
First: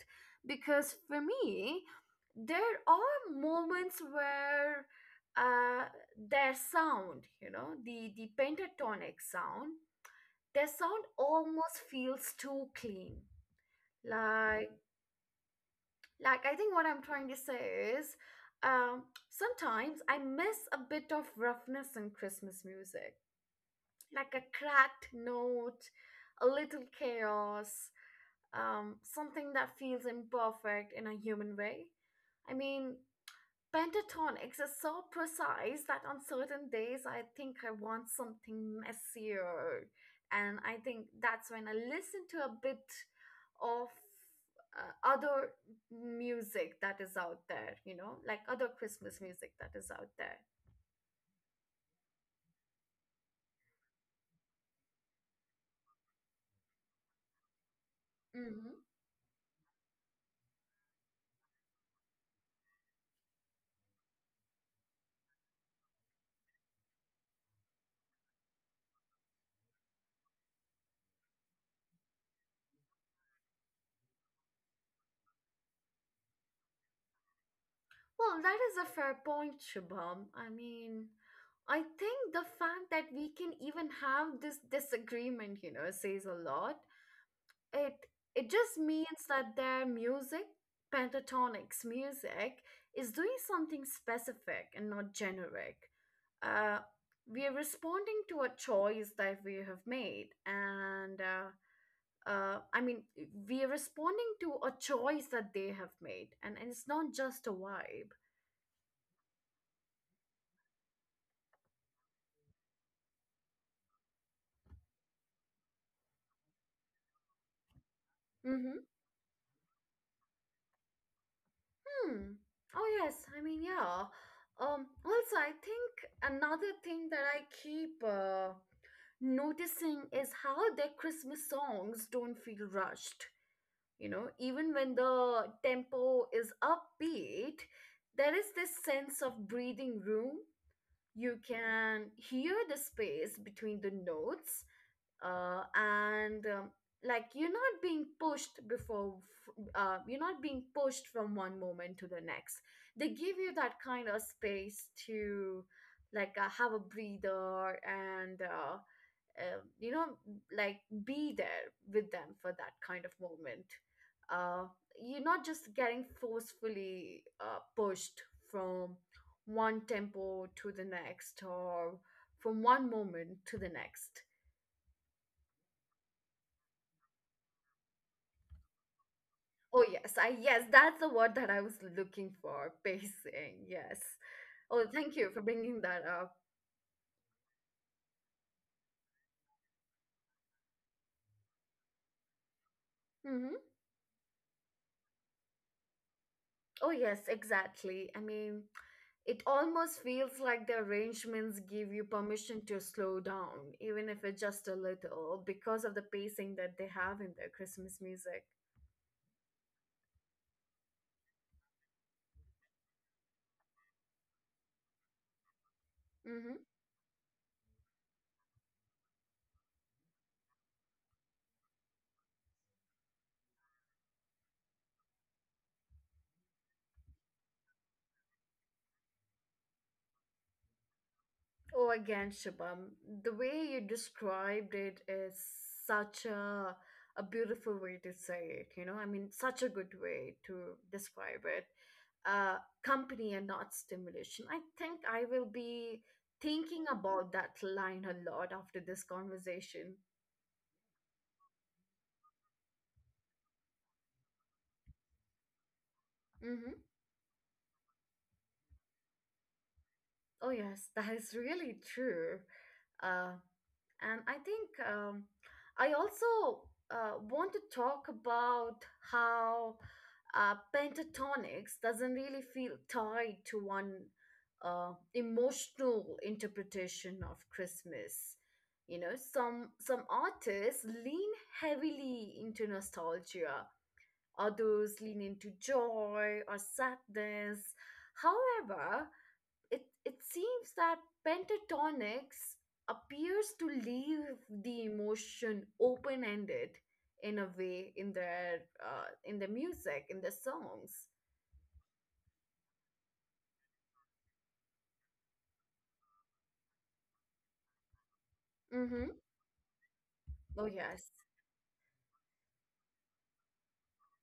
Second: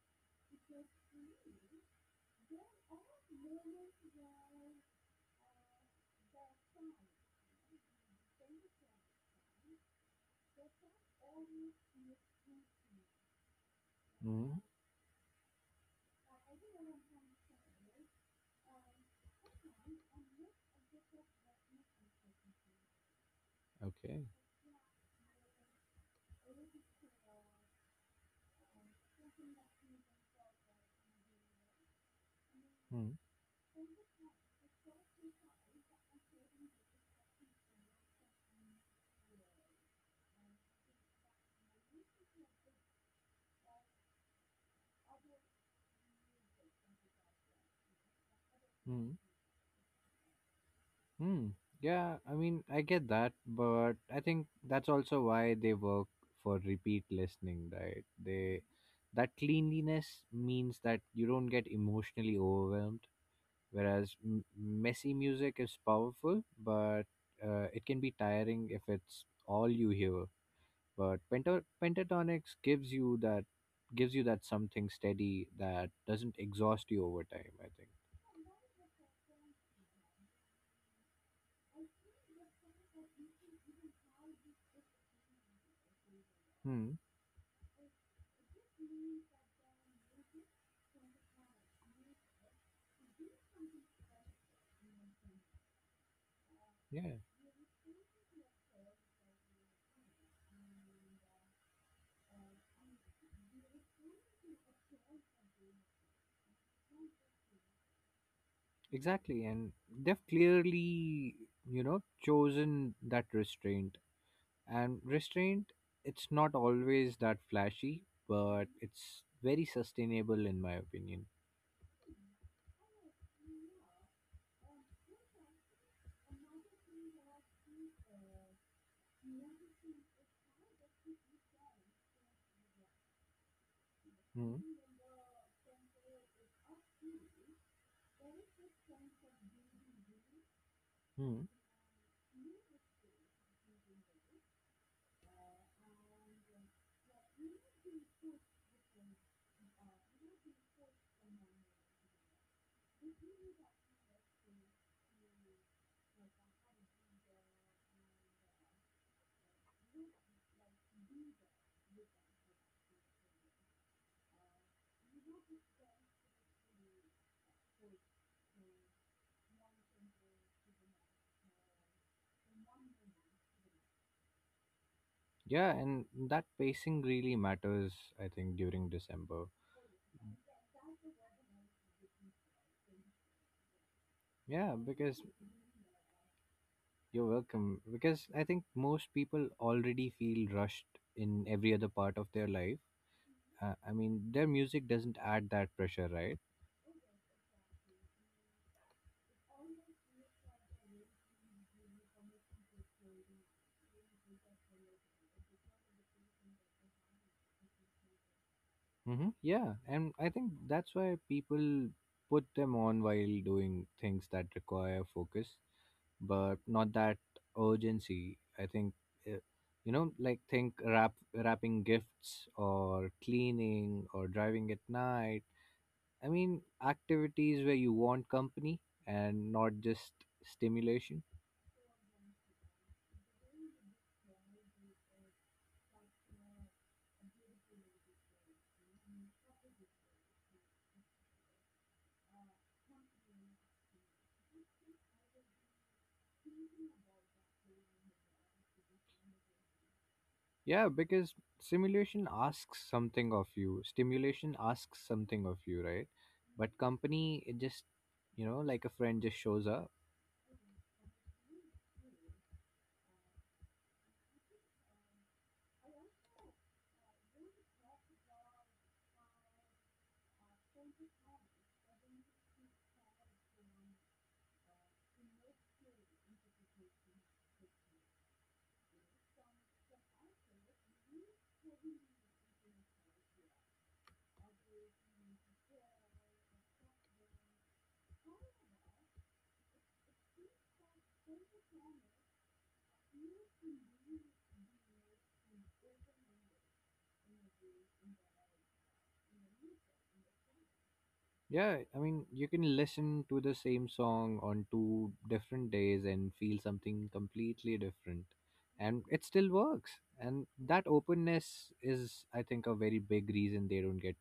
A: Because for me, there are moments where uh, their sound, you know, the the pentatonic sound, their sound almost feels too clean.
B: Mhm.
A: Like. Like, I think what I'm trying to say is um, sometimes I miss a bit of roughness in Christmas music,
B: Okay.
A: like a cracked note, a little chaos, um, something that feels imperfect in a human way. I mean, pentatonics is so precise that on certain days I think I want something messier. And I think that's when I listen to a bit of uh, other music that is out there, you know, like other
B: Mhm.
A: Christmas music that is out there.
B: Hmm. Yeah, I mean, I get that, but I think that's also why they work for repeat listening, right? They
A: Hmm.
B: That cleanliness means that you don't get emotionally overwhelmed, whereas m- messy music is powerful, but uh, it can be tiring if it's all you hear. But penta- pentatonics gives you that gives you that something steady that doesn't exhaust you over time. I think.
A: Well, that is a fair point, Shubham. I mean, I think the fact that we can even have this disagreement, you know, says a lot.
B: Hmm.
A: it it just means that their music, pentatonics music, is doing something specific and not generic. uh,
B: Yeah.
A: we are responding to a choice that we have made and uh, uh, i mean we are responding to a choice that they have made, and, and it's not just a vibe.
B: Exactly, and they've clearly, you know, chosen that restraint. And restraint, it's not always that flashy, but
A: Mm-hmm.
B: it's very sustainable in my opinion.
A: Hmm. Oh yes, I mean, yeah. Um, also I think another thing that I keep uh, noticing is how their Christmas songs don't feel rushed. You know,
B: Hmm.
A: even when the tempo is upbeat, there is this sense of breathing room. You
B: Hmm.
A: can hear the space between the notes, uh, and um, like you're not being pushed before, f- uh, you're not being pushed from one moment to the next. They give you that kind of space to like uh, have a breather and uh, uh, you know like be there with them for that kind of moment uh, you're not just getting forcefully uh, pushed from one tempo to the next or from one moment to the next.
B: Yeah, and that pacing really matters, I think, during December.
A: Oh yes i yes that's the word that I was looking for, pacing, yes. Oh,
B: Yeah,
A: thank you
B: because
A: for bringing that up.
B: you're welcome. Because I think most people already feel rushed in every other part of their life.
A: Hmm.
B: Uh, I mean, their music doesn't add that pressure, right?
A: Oh yes, exactly. I mean, it almost feels like the arrangements give you permission to slow down, even if it's just a little, because of the pacing that they have in their Christmas music.
B: Mm-hmm. Yeah, and I think that's why people put them on while doing things that require focus,
A: Hmm.
B: but not that urgency. I think, uh, you know, like think wrap wrapping gifts or cleaning or driving at night. I mean, activities where you want company and not just stimulation.
A: Oh, again, Shubham, the way you described it is such a a beautiful way to say it. You know, I mean, such a good way to describe it. Uh, company and not stimulation. I think I will be thinking about that line a lot after this conversation.
B: Yeah, because simulation asks something of you. Stimulation asks something of you, right? But
A: Mm-hmm.
B: company, it just, you know, like a friend just shows up.
A: Oh, yes, that is really true. Uh, and I think um, I also uh, want to talk about how uh, pentatonics doesn't really feel tied to one uh, emotional interpretation of Christmas. You know, some some artists lean heavily into nostalgia, others lean into joy or sadness. However, it it seems that pentatonics appears to leave the emotion open ended in a way in their uh, in their music in their songs.
B: Yeah, I mean, you can listen to the same song on two different days and feel something completely different.
A: Mm-hmm.
B: And it still works. And
A: Oh
B: that
A: yes,
B: openness is, I think, a very big reason they don't get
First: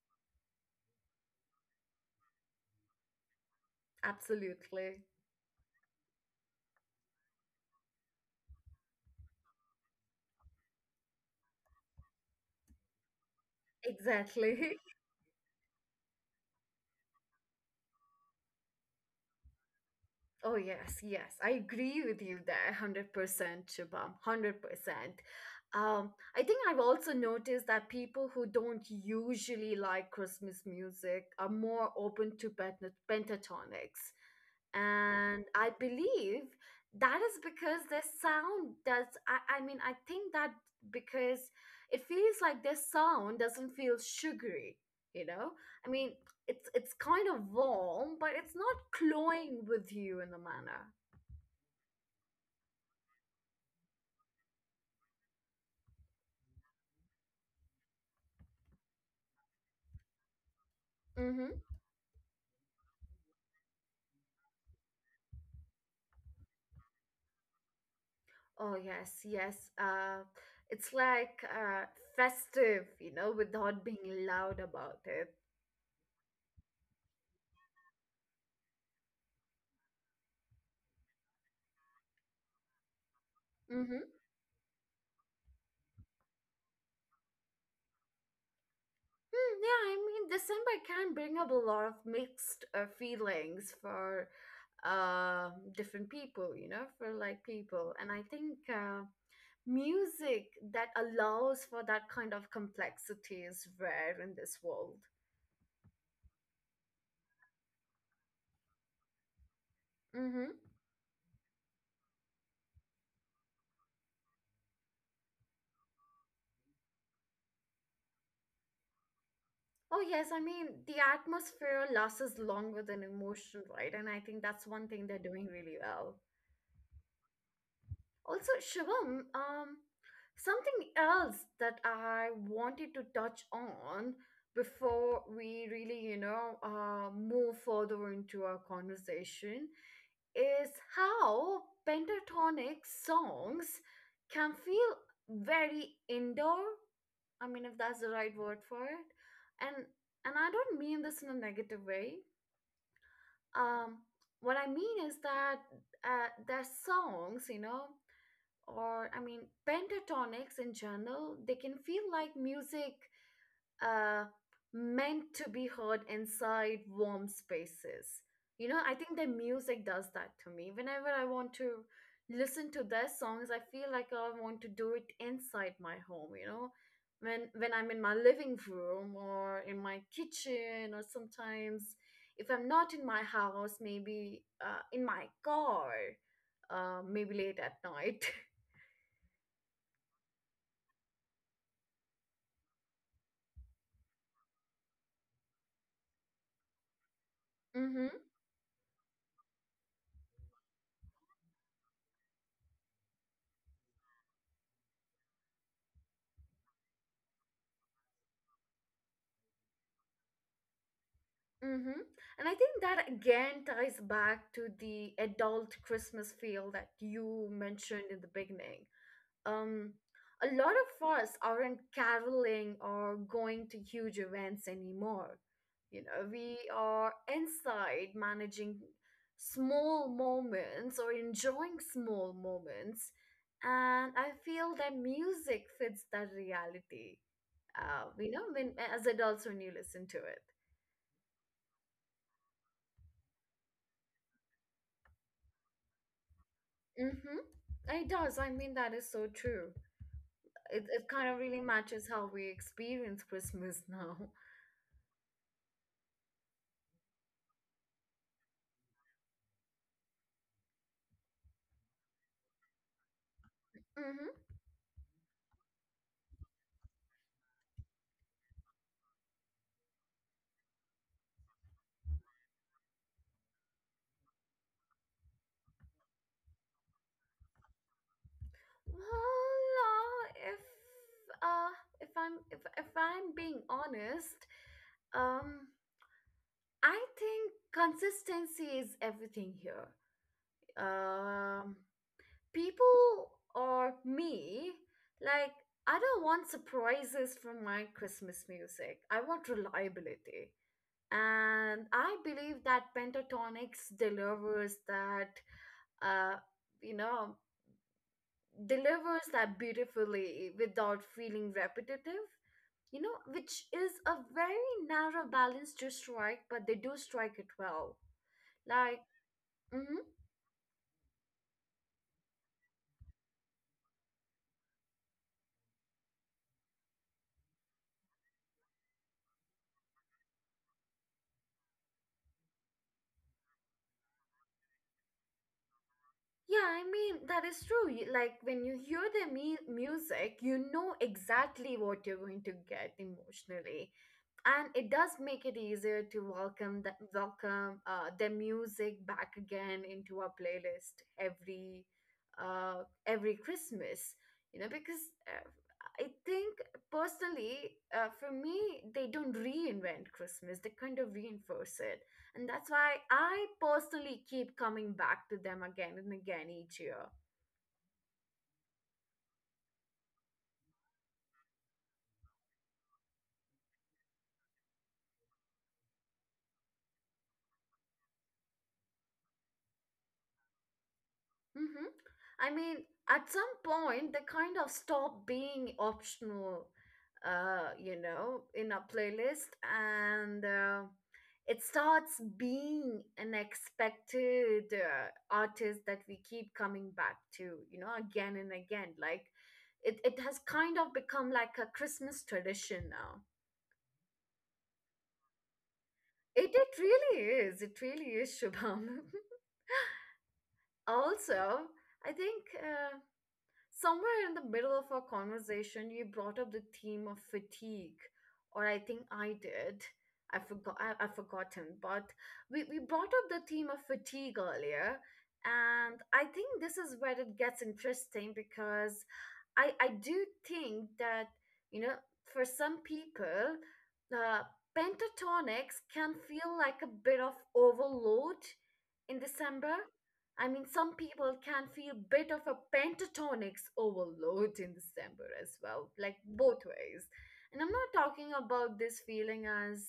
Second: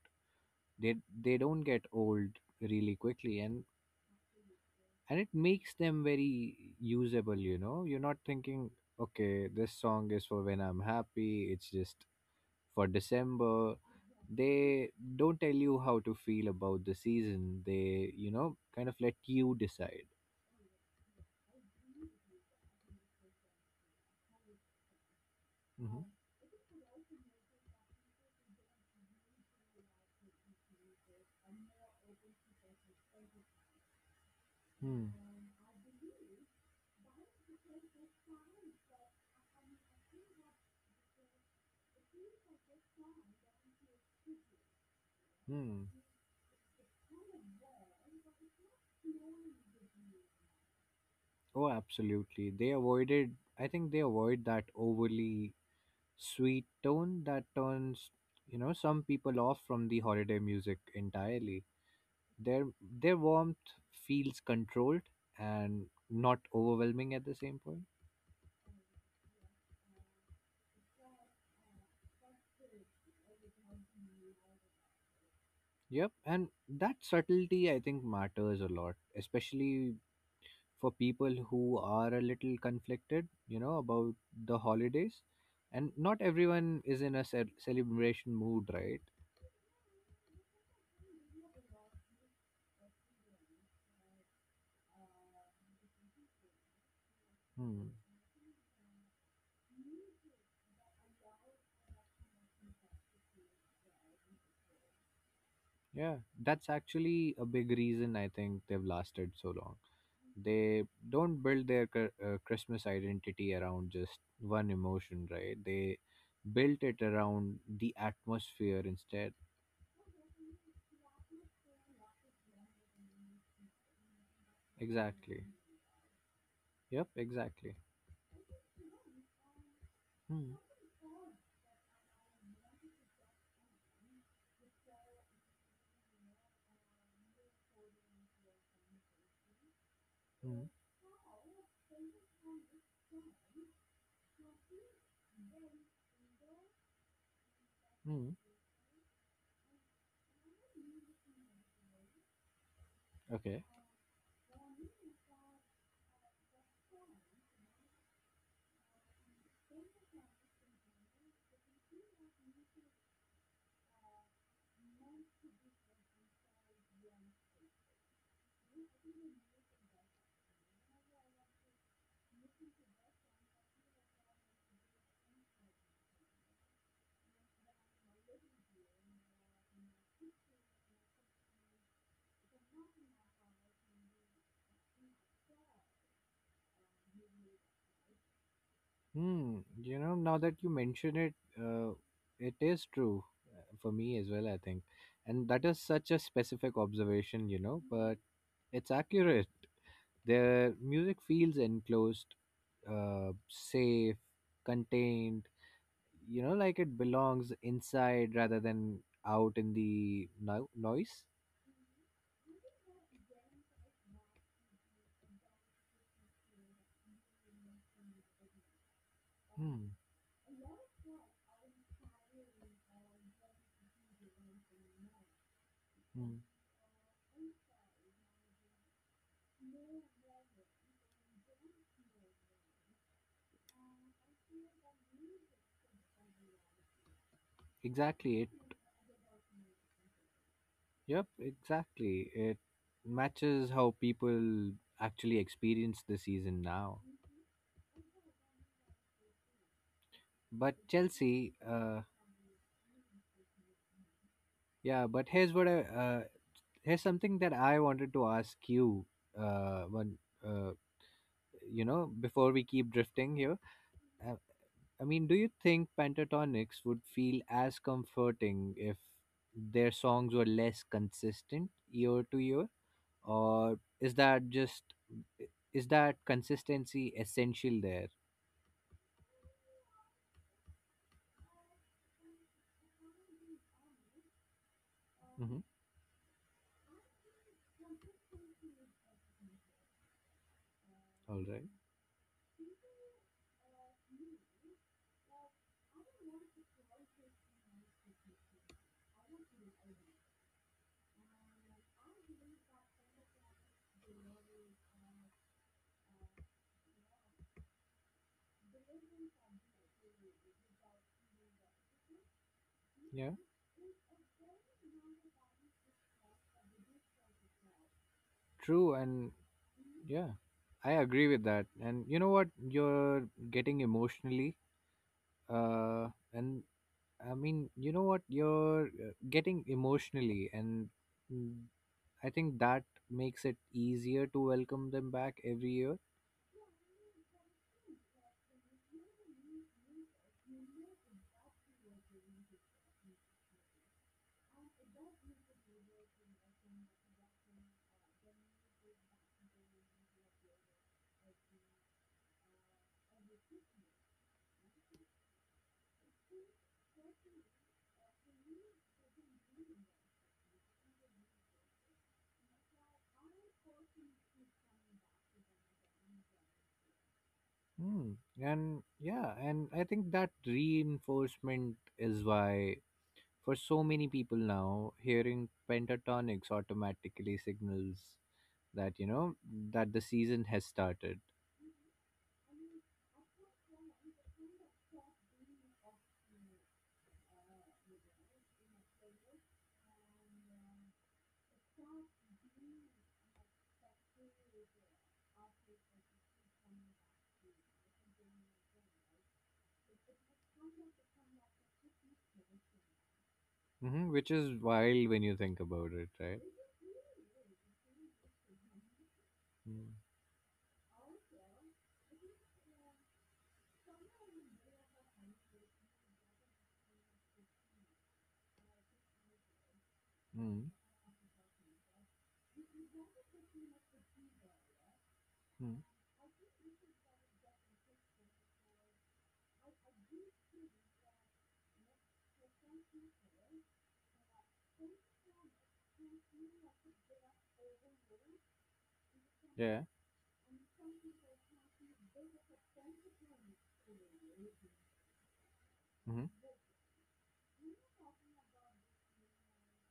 B: they they don't get old really quickly. And
A: absolutely,
B: and it makes them very usable. You know, you're not thinking, okay, this song is for when I'm happy. It's just for December.
A: exactly.
B: They don't tell you how to feel about the season. They, you know, kind of let you decide.
A: Oh yes, yes, I agree with you there, one hundred percent, Shubham, one hundred percent.
B: Hmm.
A: Um, I think I've also noticed that people who don't usually like Christmas music are more open to pent- pentatonics,
B: Hmm.
A: and I believe that is because their sound does. I, I mean, I think that because it feels like their sound doesn't feel sugary. You know,
B: Hmm.
A: I mean, it's it's kind of warm, but it's not clawing with you in the manner.
B: Oh, absolutely, they avoided I think they avoid that overly sweet tone that turns, you know, some people off from the holiday music entirely.
A: Mm-hmm.
B: Their their warmth feels controlled and not overwhelming at the same point.
A: Oh yes, yes. Uh, it's like uh, festive, you know, without being loud about it.
B: Yep, and that subtlety, I think, matters a lot, especially for people who are a little conflicted, you know,
A: Mm-hmm.
B: about the holidays. And not everyone is in a ce- celebration mood, right?
A: Mm, yeah, I mean, December can bring up a lot of mixed uh, feelings for uh, different people, you know, for like
B: Hmm.
A: people, and I think uh, music that allows for that kind of complexity is rare in this world.
B: Yeah, that's actually a big reason I think they've lasted so long.
A: Mm-hmm.
B: They don't build their cr- uh, Christmas identity around just one emotion, right? They built it around the atmosphere instead.
A: Oh, yes. I mean, the atmosphere lasts longer than emotion, right? And I think that's one thing they're
B: Exactly.
A: doing really well.
B: Yep, exactly.
A: Also, Shivam, um,
B: Hmm.
A: something else that I wanted to touch on before we really, you know, uh, move further into our conversation
B: Hmm.
A: is how pentatonic songs can feel very indoor. I mean, if that's the
B: Hmm.
A: right word for it. And and I don't mean this in a negative way.
B: Okay.
A: Um, what I mean is that uh, their songs, you know, or I mean, pentatonics in general, they can feel like music uh, meant to be heard inside warm spaces. You know, I think the music does that to me. Whenever I want to listen to their songs, I feel like I want to do it inside my home, you know. When when I'm in my living room or in my kitchen or sometimes if I'm not in my house, maybe uh, in my car, uh, maybe late at night.
B: Hmm. You know, now that you mention it, uh, it is true uh, for me as well, I think. And that is such a specific observation, you know, but it's accurate. Their music feels enclosed, uh, safe, contained, you know, like it belongs inside rather than out in the no- noise.
A: Mm-hmm. And I think that again ties back to the adult Christmas feel that you mentioned in the beginning.
B: Hmm.
A: Um, a lot of us aren't caroling or going to huge events anymore. You know,
B: Hmm.
A: we are inside managing small moments or enjoying small moments. And I feel that music fits that reality. Uh, you know,
B: Exactly. It,
A: when, as adults when you listen to it.
B: yep, exactly. It matches how people actually experience the season now.
A: Mm-hmm. It does. I mean, that is so true.
B: But
A: It, it kind of
B: Chelsea,
A: really
B: uh,
A: matches how we experience Christmas now.
B: yeah, but here's what I, uh, here's something that I wanted to ask you, uh, when, uh, you know, before we keep drifting here.
A: Mm-hmm.
B: I mean, do you think Pentatonics would feel as comforting if their songs were less consistent year to year? Or is that just is that consistency essential there?
A: Well, uh, if uh, if I'm if if I'm being honest,
B: Mm-hmm.
A: um, I think consistency is everything here.
B: All right.
A: Um, people or me, like I don't want surprises from my Christmas music. I want reliability. And I believe that pentatonics delivers that, uh you know delivers that beautifully without feeling repetitive, you know,
B: Yeah.
A: which is a very narrow balance to strike, but they do strike it well.
B: True.
A: like
B: And
A: mhm,
B: yeah, I agree with that. And you know what? You're getting emotionally, uh and I mean, you know what? You're uh, getting emotionally and mm, I think that makes it easier to welcome them back every year.
A: Yeah, I mean, that is true. You- Like when you hear the mu- music, you know exactly what you're going to get emotionally. And it does make it easier to welcome the, welcome uh, the music back again into our playlist every uh, every Christmas. You know, because uh, I think personally, uh, for me, they don't reinvent Christmas. They kind of reinforce it. And that's why I personally keep coming back to them again and again each year.
B: Hmm. And yeah, and I think that reinforcement is why for so many people now, hearing pentatonics automatically signals that, you know, that the season has started.
A: Hmm. I mean, at some point, they kind of stop being optional, uh, you know, in our playlist. And uh, it starts being an expected uh, artist that we keep coming back to, you know, again and again. Like it, it has kind of become like a Christmas tradition now.
B: Hmm, which is wild when you think about it, right?
A: It it really is. It really is, Shubham.
B: Mm,
A: Also, I think uh, somewhere in the middle of our conversation, you brought up the theme of fatigue, or I think I did. I
B: mm,
A: forgot. I, I've forgotten, but we we brought up the theme of fatigue earlier,
B: mm.
A: and I think this is where it gets interesting because I I do think that, you know, for some people, uh, pentatonics can feel like a bit of overload in December.
B: Yeah.
A: I mean, some people can feel bit of a pentatonics overload in December as well, like
B: Mm.
A: both ways. And I'm not talking about this feeling as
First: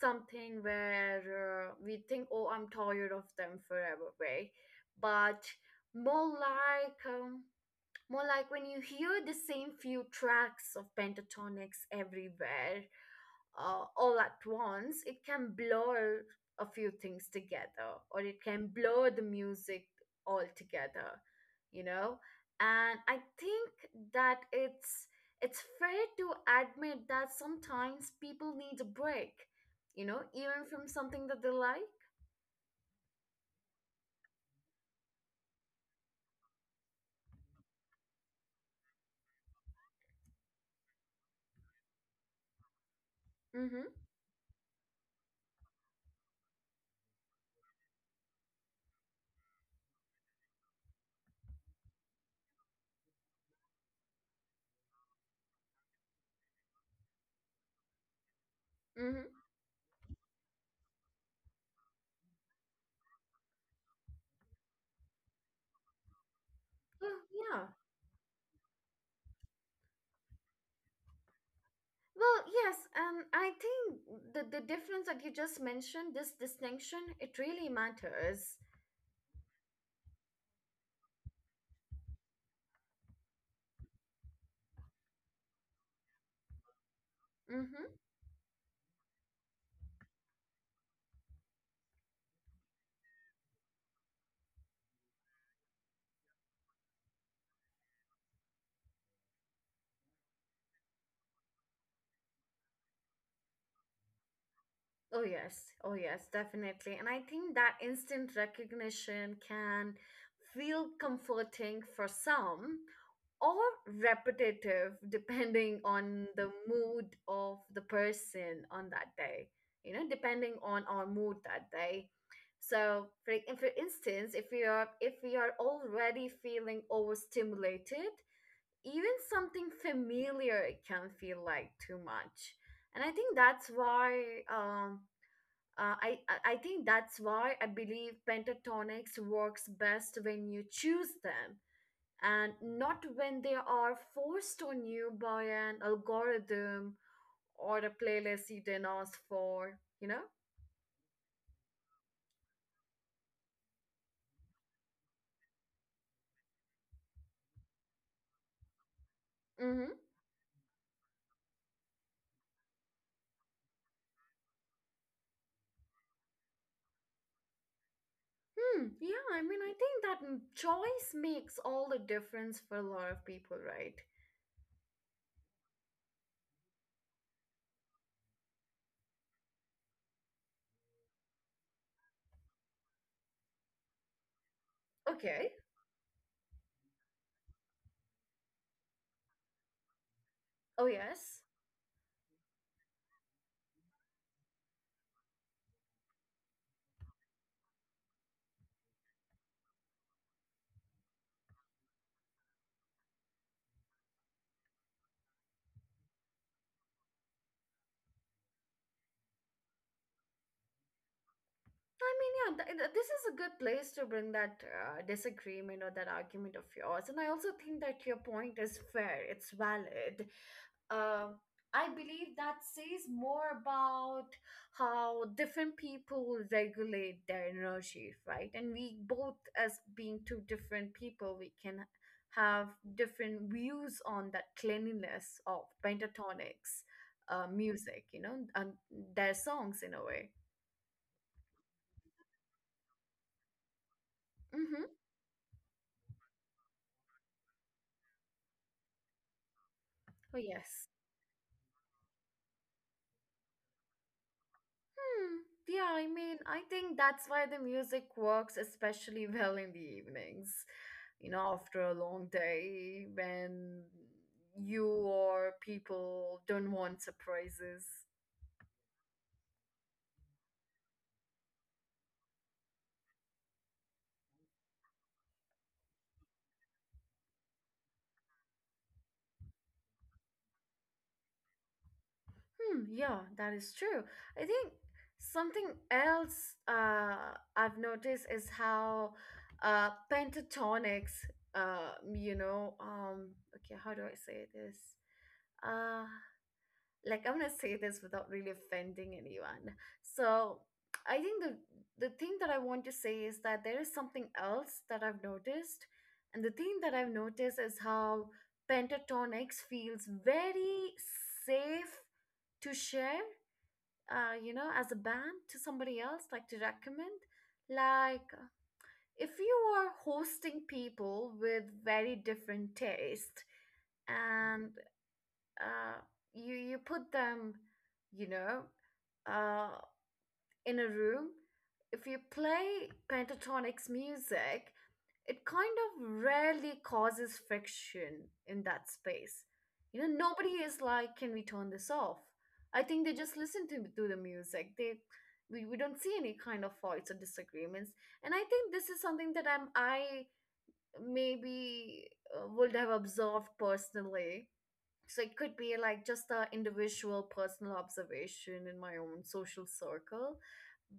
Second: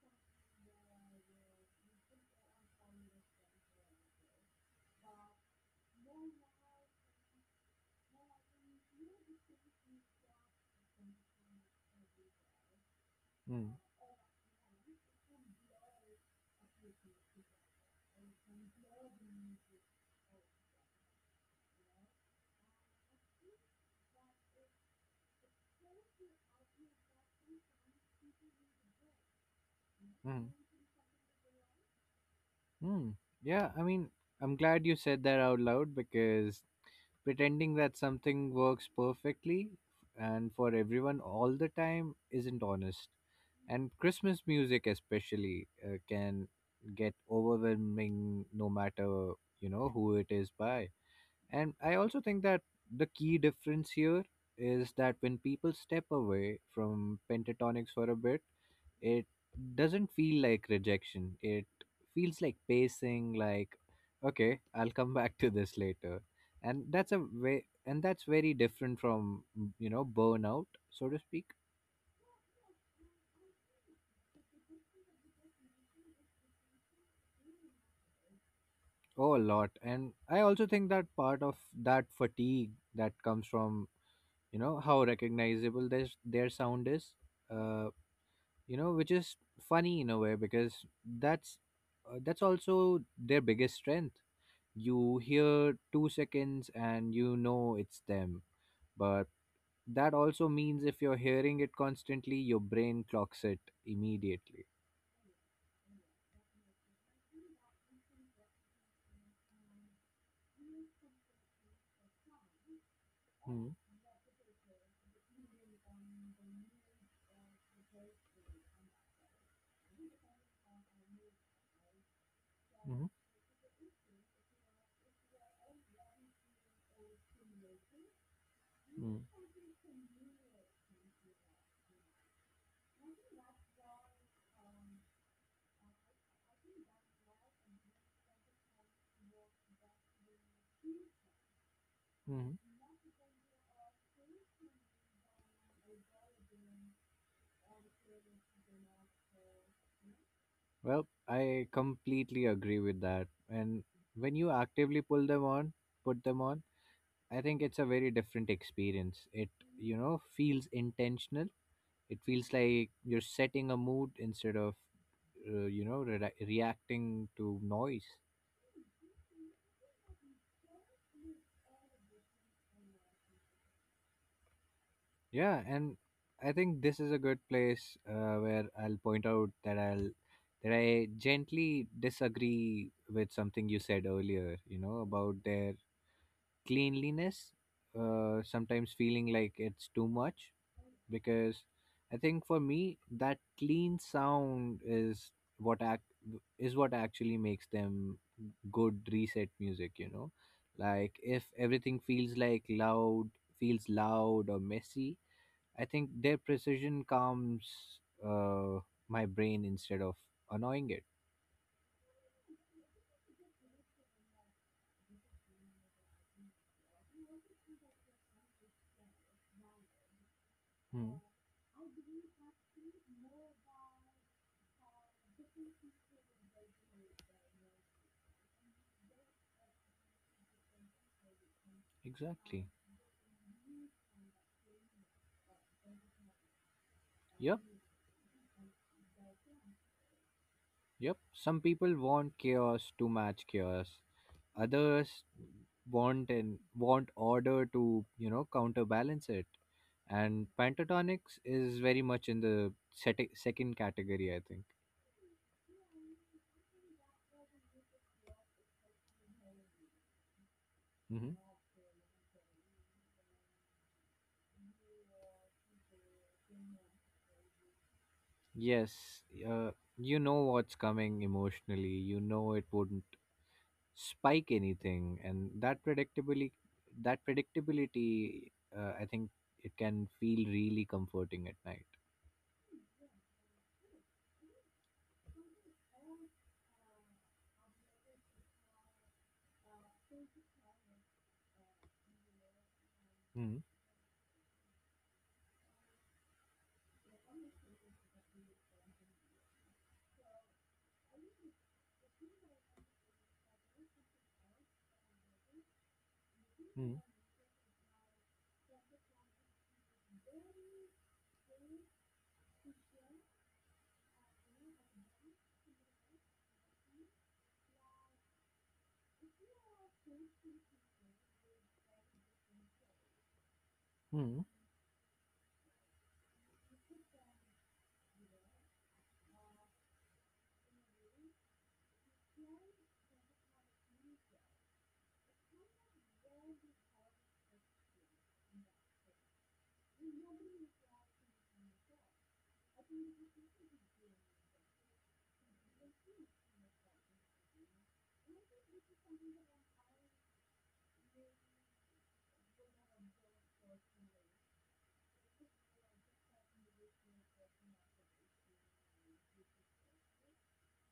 A: something where uh, we think, oh, I'm tired of them forever, way, but more like um, more like when you hear the same few tracks of pentatonics everywhere,
B: Mm,
A: uh, all at once. It can blur a few things together, or it can blur the music altogether, you know? And I think that it's it's fair to admit that sometimes people need a break, you know,
B: mm,
A: even from something that they like.
B: mm. Yeah, I mean, I'm glad you said that out loud because pretending that something works perfectly and for everyone all the time isn't honest.
A: Mm-hmm.
B: And Christmas music, especially, uh, can get overwhelming, no matter, you know, who it is by. And I also think that the key difference here is that when people step away from pentatonics for a bit,
A: Mm-hmm.
B: it doesn't feel like rejection. It feels like pacing, like, okay, I'll come back to this later. And that's
A: Well,
B: a
A: yeah.
B: way, and that's very different from, you know, burnout, so to speak.
A: Well, yes, and I think the the difference that you just mentioned, this distinction, it really matters.
B: Oh, a lot. And I also think that part of that fatigue that comes from, you know, how recognizable this, their sound is. Uh,
A: Mm-hmm.
B: you know, which is funny in a way because that's uh, that's also their biggest strength. You hear two seconds and you know it's them, but that also means if you're hearing it constantly, your brain clocks it immediately.
A: Oh, yes. Oh, yes, definitely. And I think that instant recognition can feel comforting for some or
B: Mm-hmm.
A: repetitive, depending on the mood of the person on that day, you know, depending on our mood that day. So, for, for instance, if we are if we are already feeling overstimulated, even
B: Mm-hmm.
A: something familiar can feel like too much. And I think that's why um, uh, I I I think that's why I believe pentatonics works best when you choose them and
B: Mm-hmm.
A: not when they are forced on you by an algorithm or a playlist you didn't ask for. You know.
B: Well, I completely agree with that. And when you actively pull them on put them on, I think it's a very different experience. It,
A: Mm-hmm.
B: you know, feels intentional. It feels like you're setting a mood instead of, uh, you know, re- reacting to noise.
A: Hmm. Yeah. I mean, I think that m- choice makes all the difference for a lot of people, right?
B: Yeah, and I think this is a good place uh, where I'll point out that I'll that I gently disagree with something you said earlier. You know, about
A: Okay.
B: their cleanliness uh, sometimes feeling like it's too much,
A: Oh yes.
B: because I think for me that clean sound is what act is what actually makes them good reset music, you know, like if everything feels like loud feels loud or messy, I think their precision calms uh, my brain instead of annoying it.
A: I mean, yeah, th- th- this is a good place to bring that uh, disagreement or that argument of yours. And I also think that your point is fair, it's valid.
B: Hmm.
A: Uh, I believe that says more about how different people regulate their energy, right? And we both, as being two different people, we can have
B: Exactly.
A: different views on that cleanliness of pentatonics uh,
B: Yep.
A: music, you know, and their songs in a way.
B: Yep, some people want chaos to match chaos,
A: Mm-hmm.
B: others want and want order to, you know, counterbalance it.
A: Oh,
B: And
A: yes.
B: pentatonics is very much in the seti- second category, I think.
A: Hmm. Yeah, I mean, I think that's why the music works especially well in the evenings. You
B: Hmm.
A: know, after a long day when you or people don't want surprises.
B: Yes, uh, you know what's coming emotionally, you know, it wouldn't spike anything. And that predictably that predictability, uh, I think, it can feel really comforting at night.
A: Hmm, yeah, that is true. I think something else uh, I've noticed is how uh, pentatonics, uh, you know, um, okay, how do I say this? Uh, like I'm gonna say this without really offending anyone. So I think the the thing that I want to say is that there is something else that I've noticed, and the thing that
B: Mm-hmm.
A: I've noticed is how Pentatonix feels very safe to share, uh, you know, as a band to somebody else, like to recommend. Like if you are hosting people with very different taste, and uh, you you put them, you know, uh, in a room. If you play pentatonics music, it kind of rarely causes friction in that space. You know, nobody is like, "Can we turn this off?" I think they just listen to, to the music. They we, we don't see any kind of fights or disagreements. And I think this is something that I'm I maybe uh, would have observed personally, so it could be like just a individual personal observation in my own social circle.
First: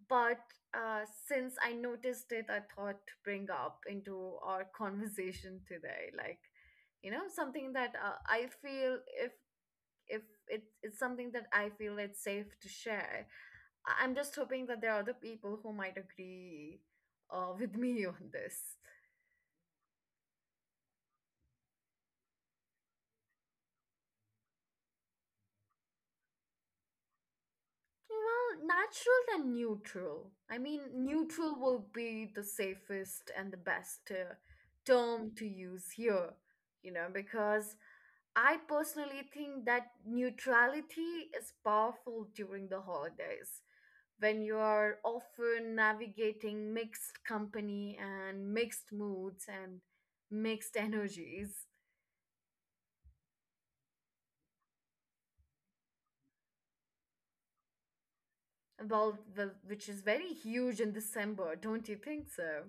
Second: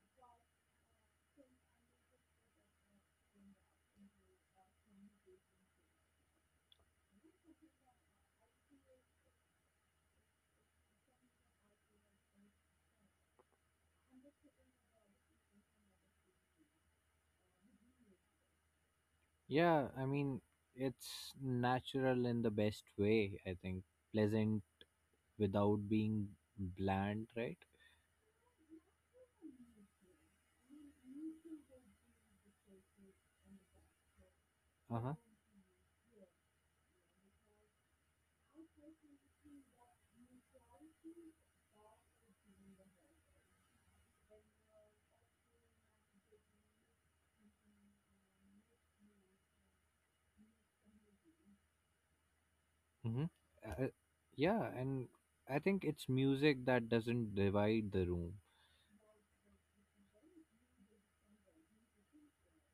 A: But uh, since I noticed it, I thought to bring up into our conversation today. Like you know something that uh, I feel, if if it, it's something that I feel it's safe to share. I- I'm just hoping that there are other people who might agree uh, with me on this.
B: Yeah, I mean, it's natural in the best way, I think. Pleasant without being bland, right?
A: Well, natural and neutral. I mean, neutral will be the safest and the best uh,
B: Uh-huh.
A: term to use here, you know, because I personally think that neutrality is powerful during the holidays when you are often navigating mixed company and mixed moods and mixed energies.
B: Mm-hmm. Uh, yeah, and I think it's music that doesn't divide the room.
A: Well, the, which is very huge in December, don't you think so?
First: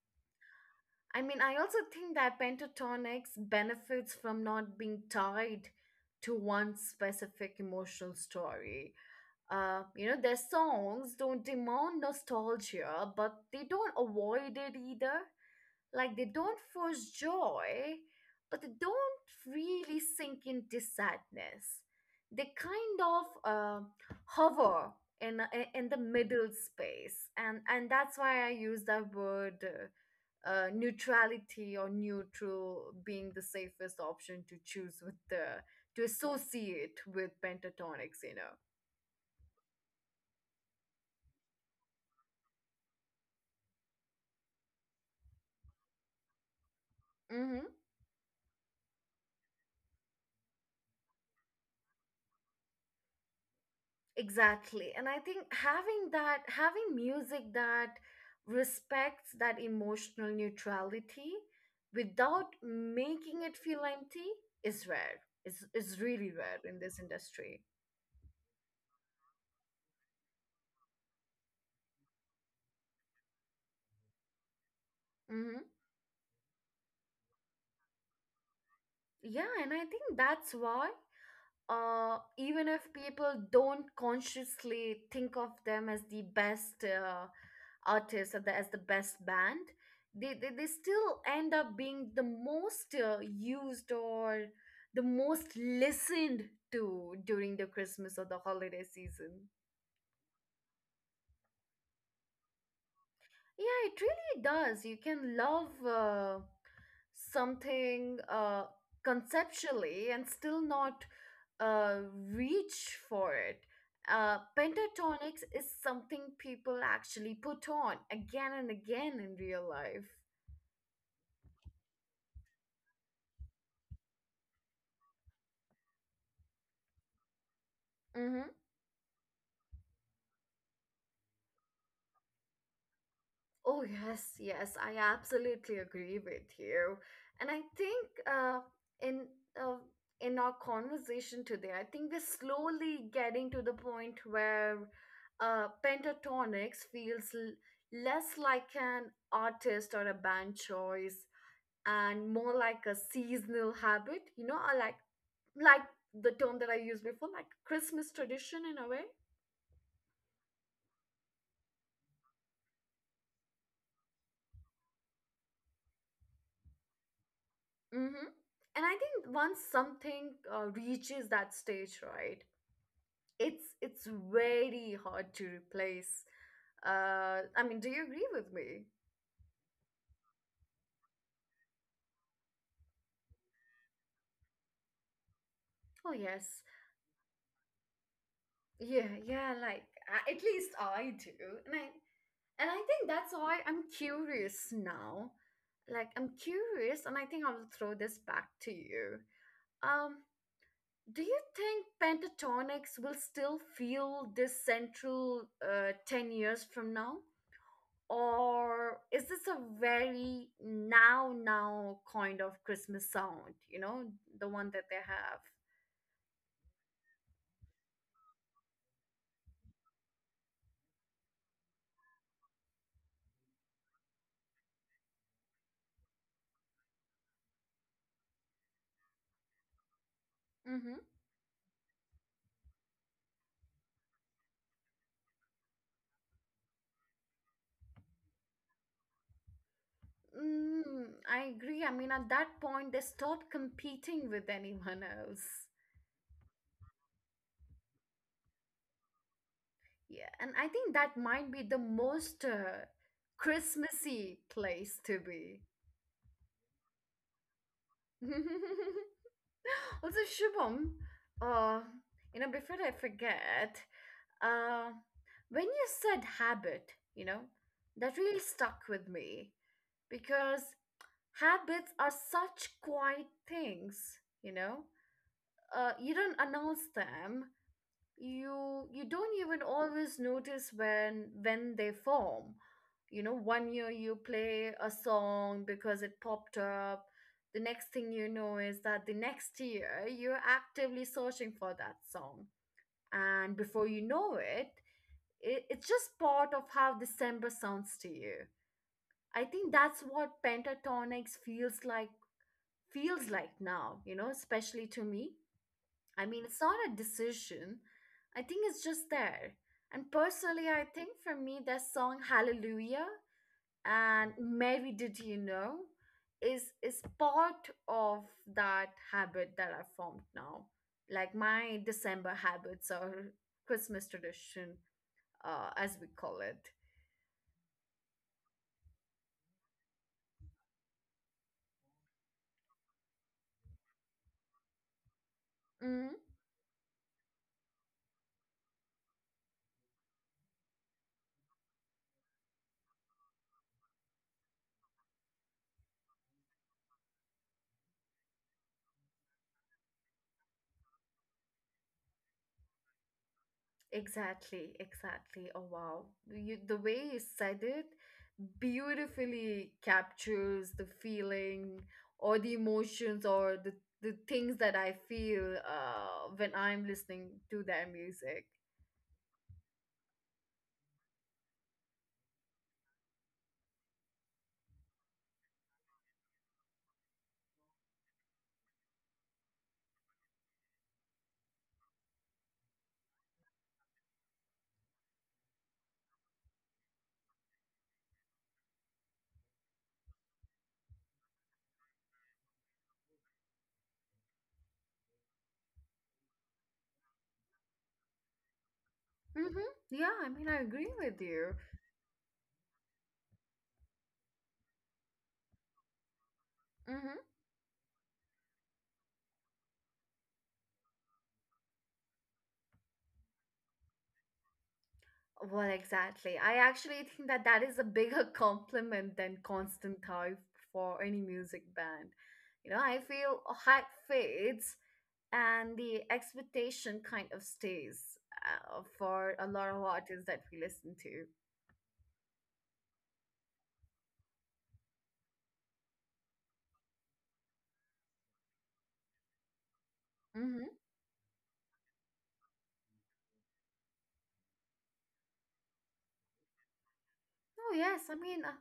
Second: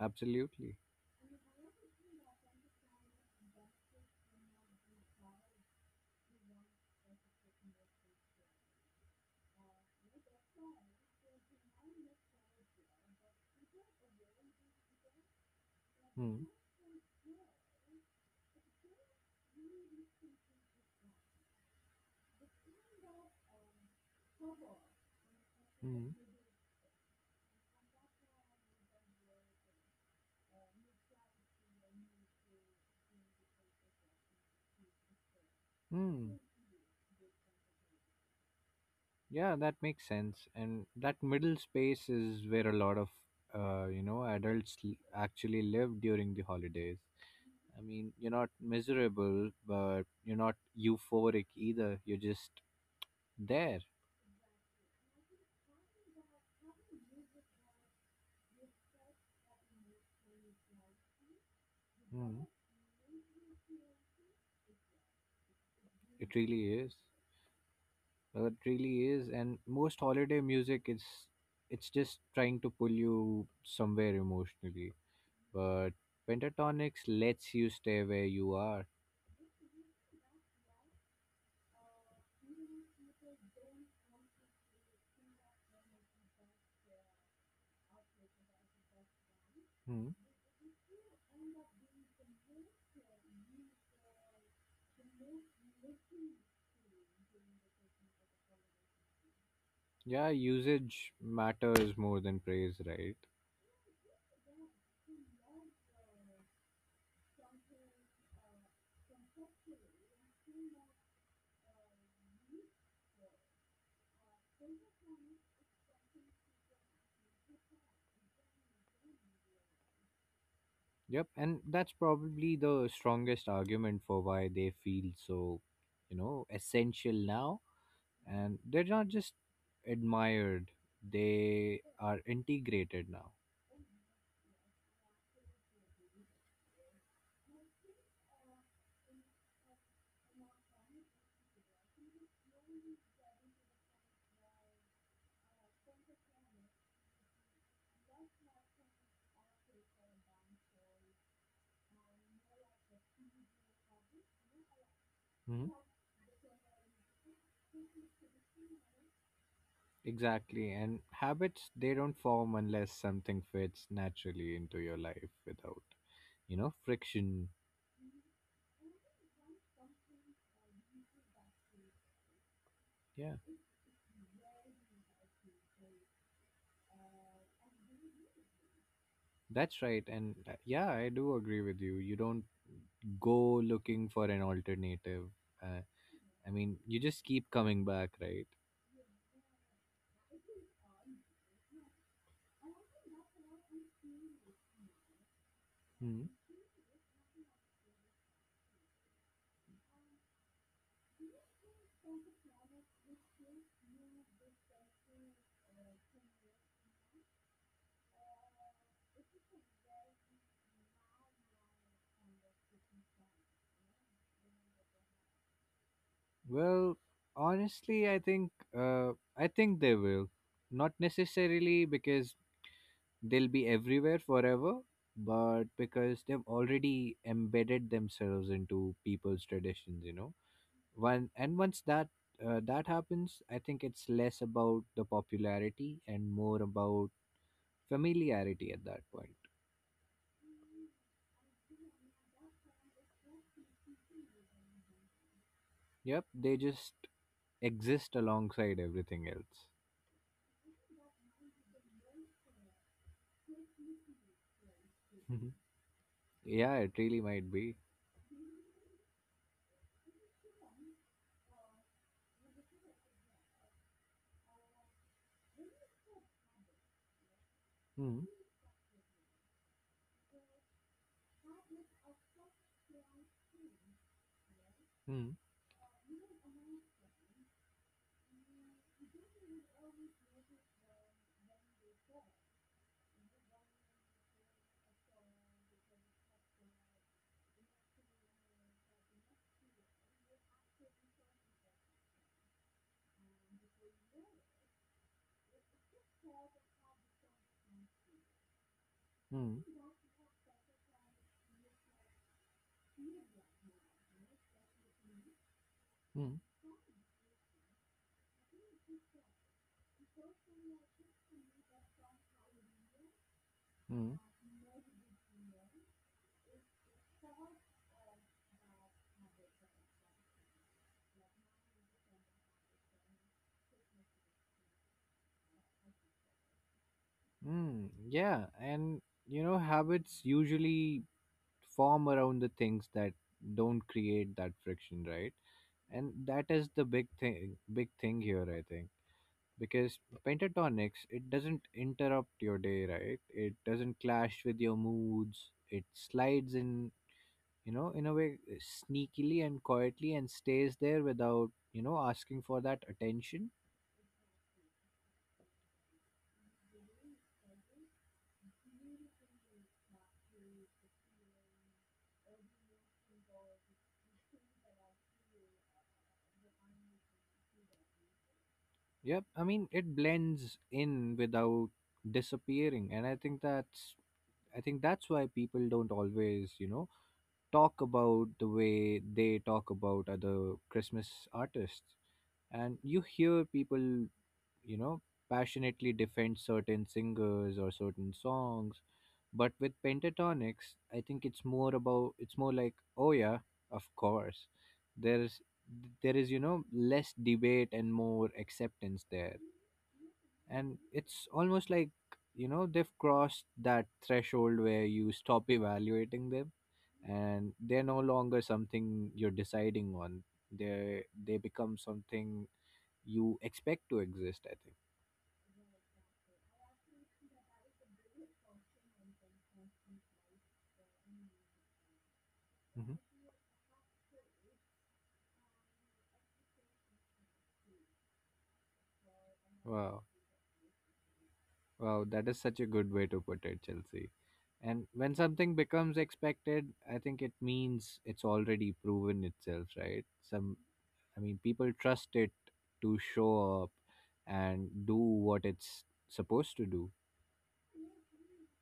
B: Absolutely.
A: I mean, I also think that pentatonics benefits from not being tied to one specific emotional story. Uh, you know, their songs don't demand nostalgia, but they don't avoid it either. Like they
B: Hmm.
A: don't force joy, but they don't really sink into sadness. They kind of uh, hover in in the
B: Hmm.
A: middle space, and and that's why I use that word. Uh, uh, neutrality or neutral being the safest option to choose with the to
B: Hmm.
A: associate with pentatonics you know
B: Yeah, that makes sense. And that middle space is where a lot of, uh, you know, adults l- actually live during the holidays.
A: Mm-hmm.
B: I mean, you're not miserable, but you're not euphoric either. You're just there.
A: Exactly. And I think having that, having music that respects that emotional neutrality
B: Mm,
A: without making it feel empty is rare. Is is really
B: it
A: rare
B: really
A: in
B: is.
A: this industry.
B: Well, it really is, and most holiday music, it's it's just trying to pull you somewhere emotionally,
A: Hmm.
B: but pentatonics lets you stay where you are.
A: Yeah, and I think that's why uh, even if people don't consciously think of them as the best uh, artist or the, as the best band,
B: Mm.
A: they, they, they still end up being the most uh, used or the most listened to during the Christmas or the holiday season.
B: Yeah, usage matters more than praise, right?
A: Yeah, it really does. You can love. Uh, something uh, conceptually and still not uh, reach for it. Uh, Pentatonics is something people actually put on again and again in real life.
B: Yep, and that's probably the strongest argument for why they feel so, you know, essential now. And they're not just admired, they are integrated now.
A: Oh, yes, yes, I absolutely agree with you. And I think uh, in uh, in our conversation today, I think we're slowly getting to the point where uh, pentatonics feels l- less like an artist or a band choice and more like a seasonal habit. You know, I like like the term that I used before, like Christmas tradition in a way.
B: Exactly. And habits, they don't form unless something fits naturally into your life without, you know, friction.
A: Mm-hmm. And I think once something uh, reaches that stage, right?
B: Yeah,
A: It's it's very hard to replace. Uh, I mean, do you agree with me?
B: that's right. And uh, yeah, I do agree with you. You don't go looking for an alternative. Uh,
A: Oh,
B: I
A: yes.
B: mean, you just keep coming back, right?
A: Yeah, yeah, like a- at least I do. And I and I think that's why I'm curious now. Like I'm
B: Hmm.
A: curious and I think I will throw this back to you. Um do you think pentatonics will still feel this central uh, ten years from now? Or is this a very now now kind of Christmas sound, you know, the one that they have.
B: Well, honestly, I think, uh, I think they will. Not necessarily because they'll be everywhere forever, but because they've already embedded themselves into people's traditions, you know.
A: Mm-hmm.
B: One and Once that uh, that happens, I think it's less about the popularity and more about familiarity at that point.
A: mm, I agree. I mean, at that point they stopped competing with anyone else.
B: Yep, they just exist alongside everything else.
A: Yeah, and I think that might be the most uh, Christmassy place to
B: Mhm.
A: be.
B: Yeah, it really might be.
A: Also, Shubham, uh you know before I forget, Uh, when you said habit, you know, that
B: Mm,
A: really stuck with me because habits are such quiet things, you know.
B: mm,
A: Uh, you don't announce them. You you don't even always notice when when they form. You know, one year you play a song because it popped up. The next thing you know is that the next year you're actively searching for that song, and before you know it it, it's just part of how December sounds to you. I think
B: mm,
A: that's what pentatonics feels like feels like now, you know, especially to me. I
B: mm,
A: mean, it's not a decision. I think it's just there. And personally, I think for me that song Hallelujah
B: mm,
A: and Mary Did You Know is is part of that habit that I formed now. Like my December habits or Christmas tradition, uh, as we call it.
B: mm. Yeah, and you know, habits usually form around the things that don't create that friction, right?
A: Mm.
B: And that is the big thing big thing here, I think, because pentatonics, it doesn't interrupt your day, right? It doesn't clash with your moods. It slides in, you know, in a way, eh, sneakily and quietly, and stays there without, you know, asking for that attention.
A: Exactly, exactly. Oh wow. You, the way you said it beautifully captures the feeling or the emotions or the, the things that I feel uh, when I'm listening to their music.
B: Yep, I mean, it blends in without disappearing. And I think that's, i think that's why people don't always, you know, talk about the way they talk about other Christmas artists. And you hear people, you know, passionately defend certain singers or certain songs. But with pentatonics, I think it's more about, it's more like, oh yeah, of course. There's there is, you know, less debate and more acceptance there.
A: Mm-hmm. Yeah, I mean, I
B: And
A: agree with
B: it's
A: you.
B: almost like, you know, they've crossed that threshold where you stop evaluating them,
A: Mm-hmm.
B: and they're no longer something you're deciding on. They they become something you expect to exist, I think.
A: Well, exactly. I actually think that that is a bigger compliment than constant hype for any music band. You know, I
B: Mhm.
A: feel hype fades and the expectation kind of stays uh, for a lot of
B: Wow.
A: artists that we listen to.
B: Wow, that is such a good way to put it, Chelsea. And when something becomes expected, I think it means it's already proven itself, right? Some,
A: Mm-hmm.
B: I mean, people trust it to show up and do what it's supposed to do.
A: Oh, yes. I mean, uh,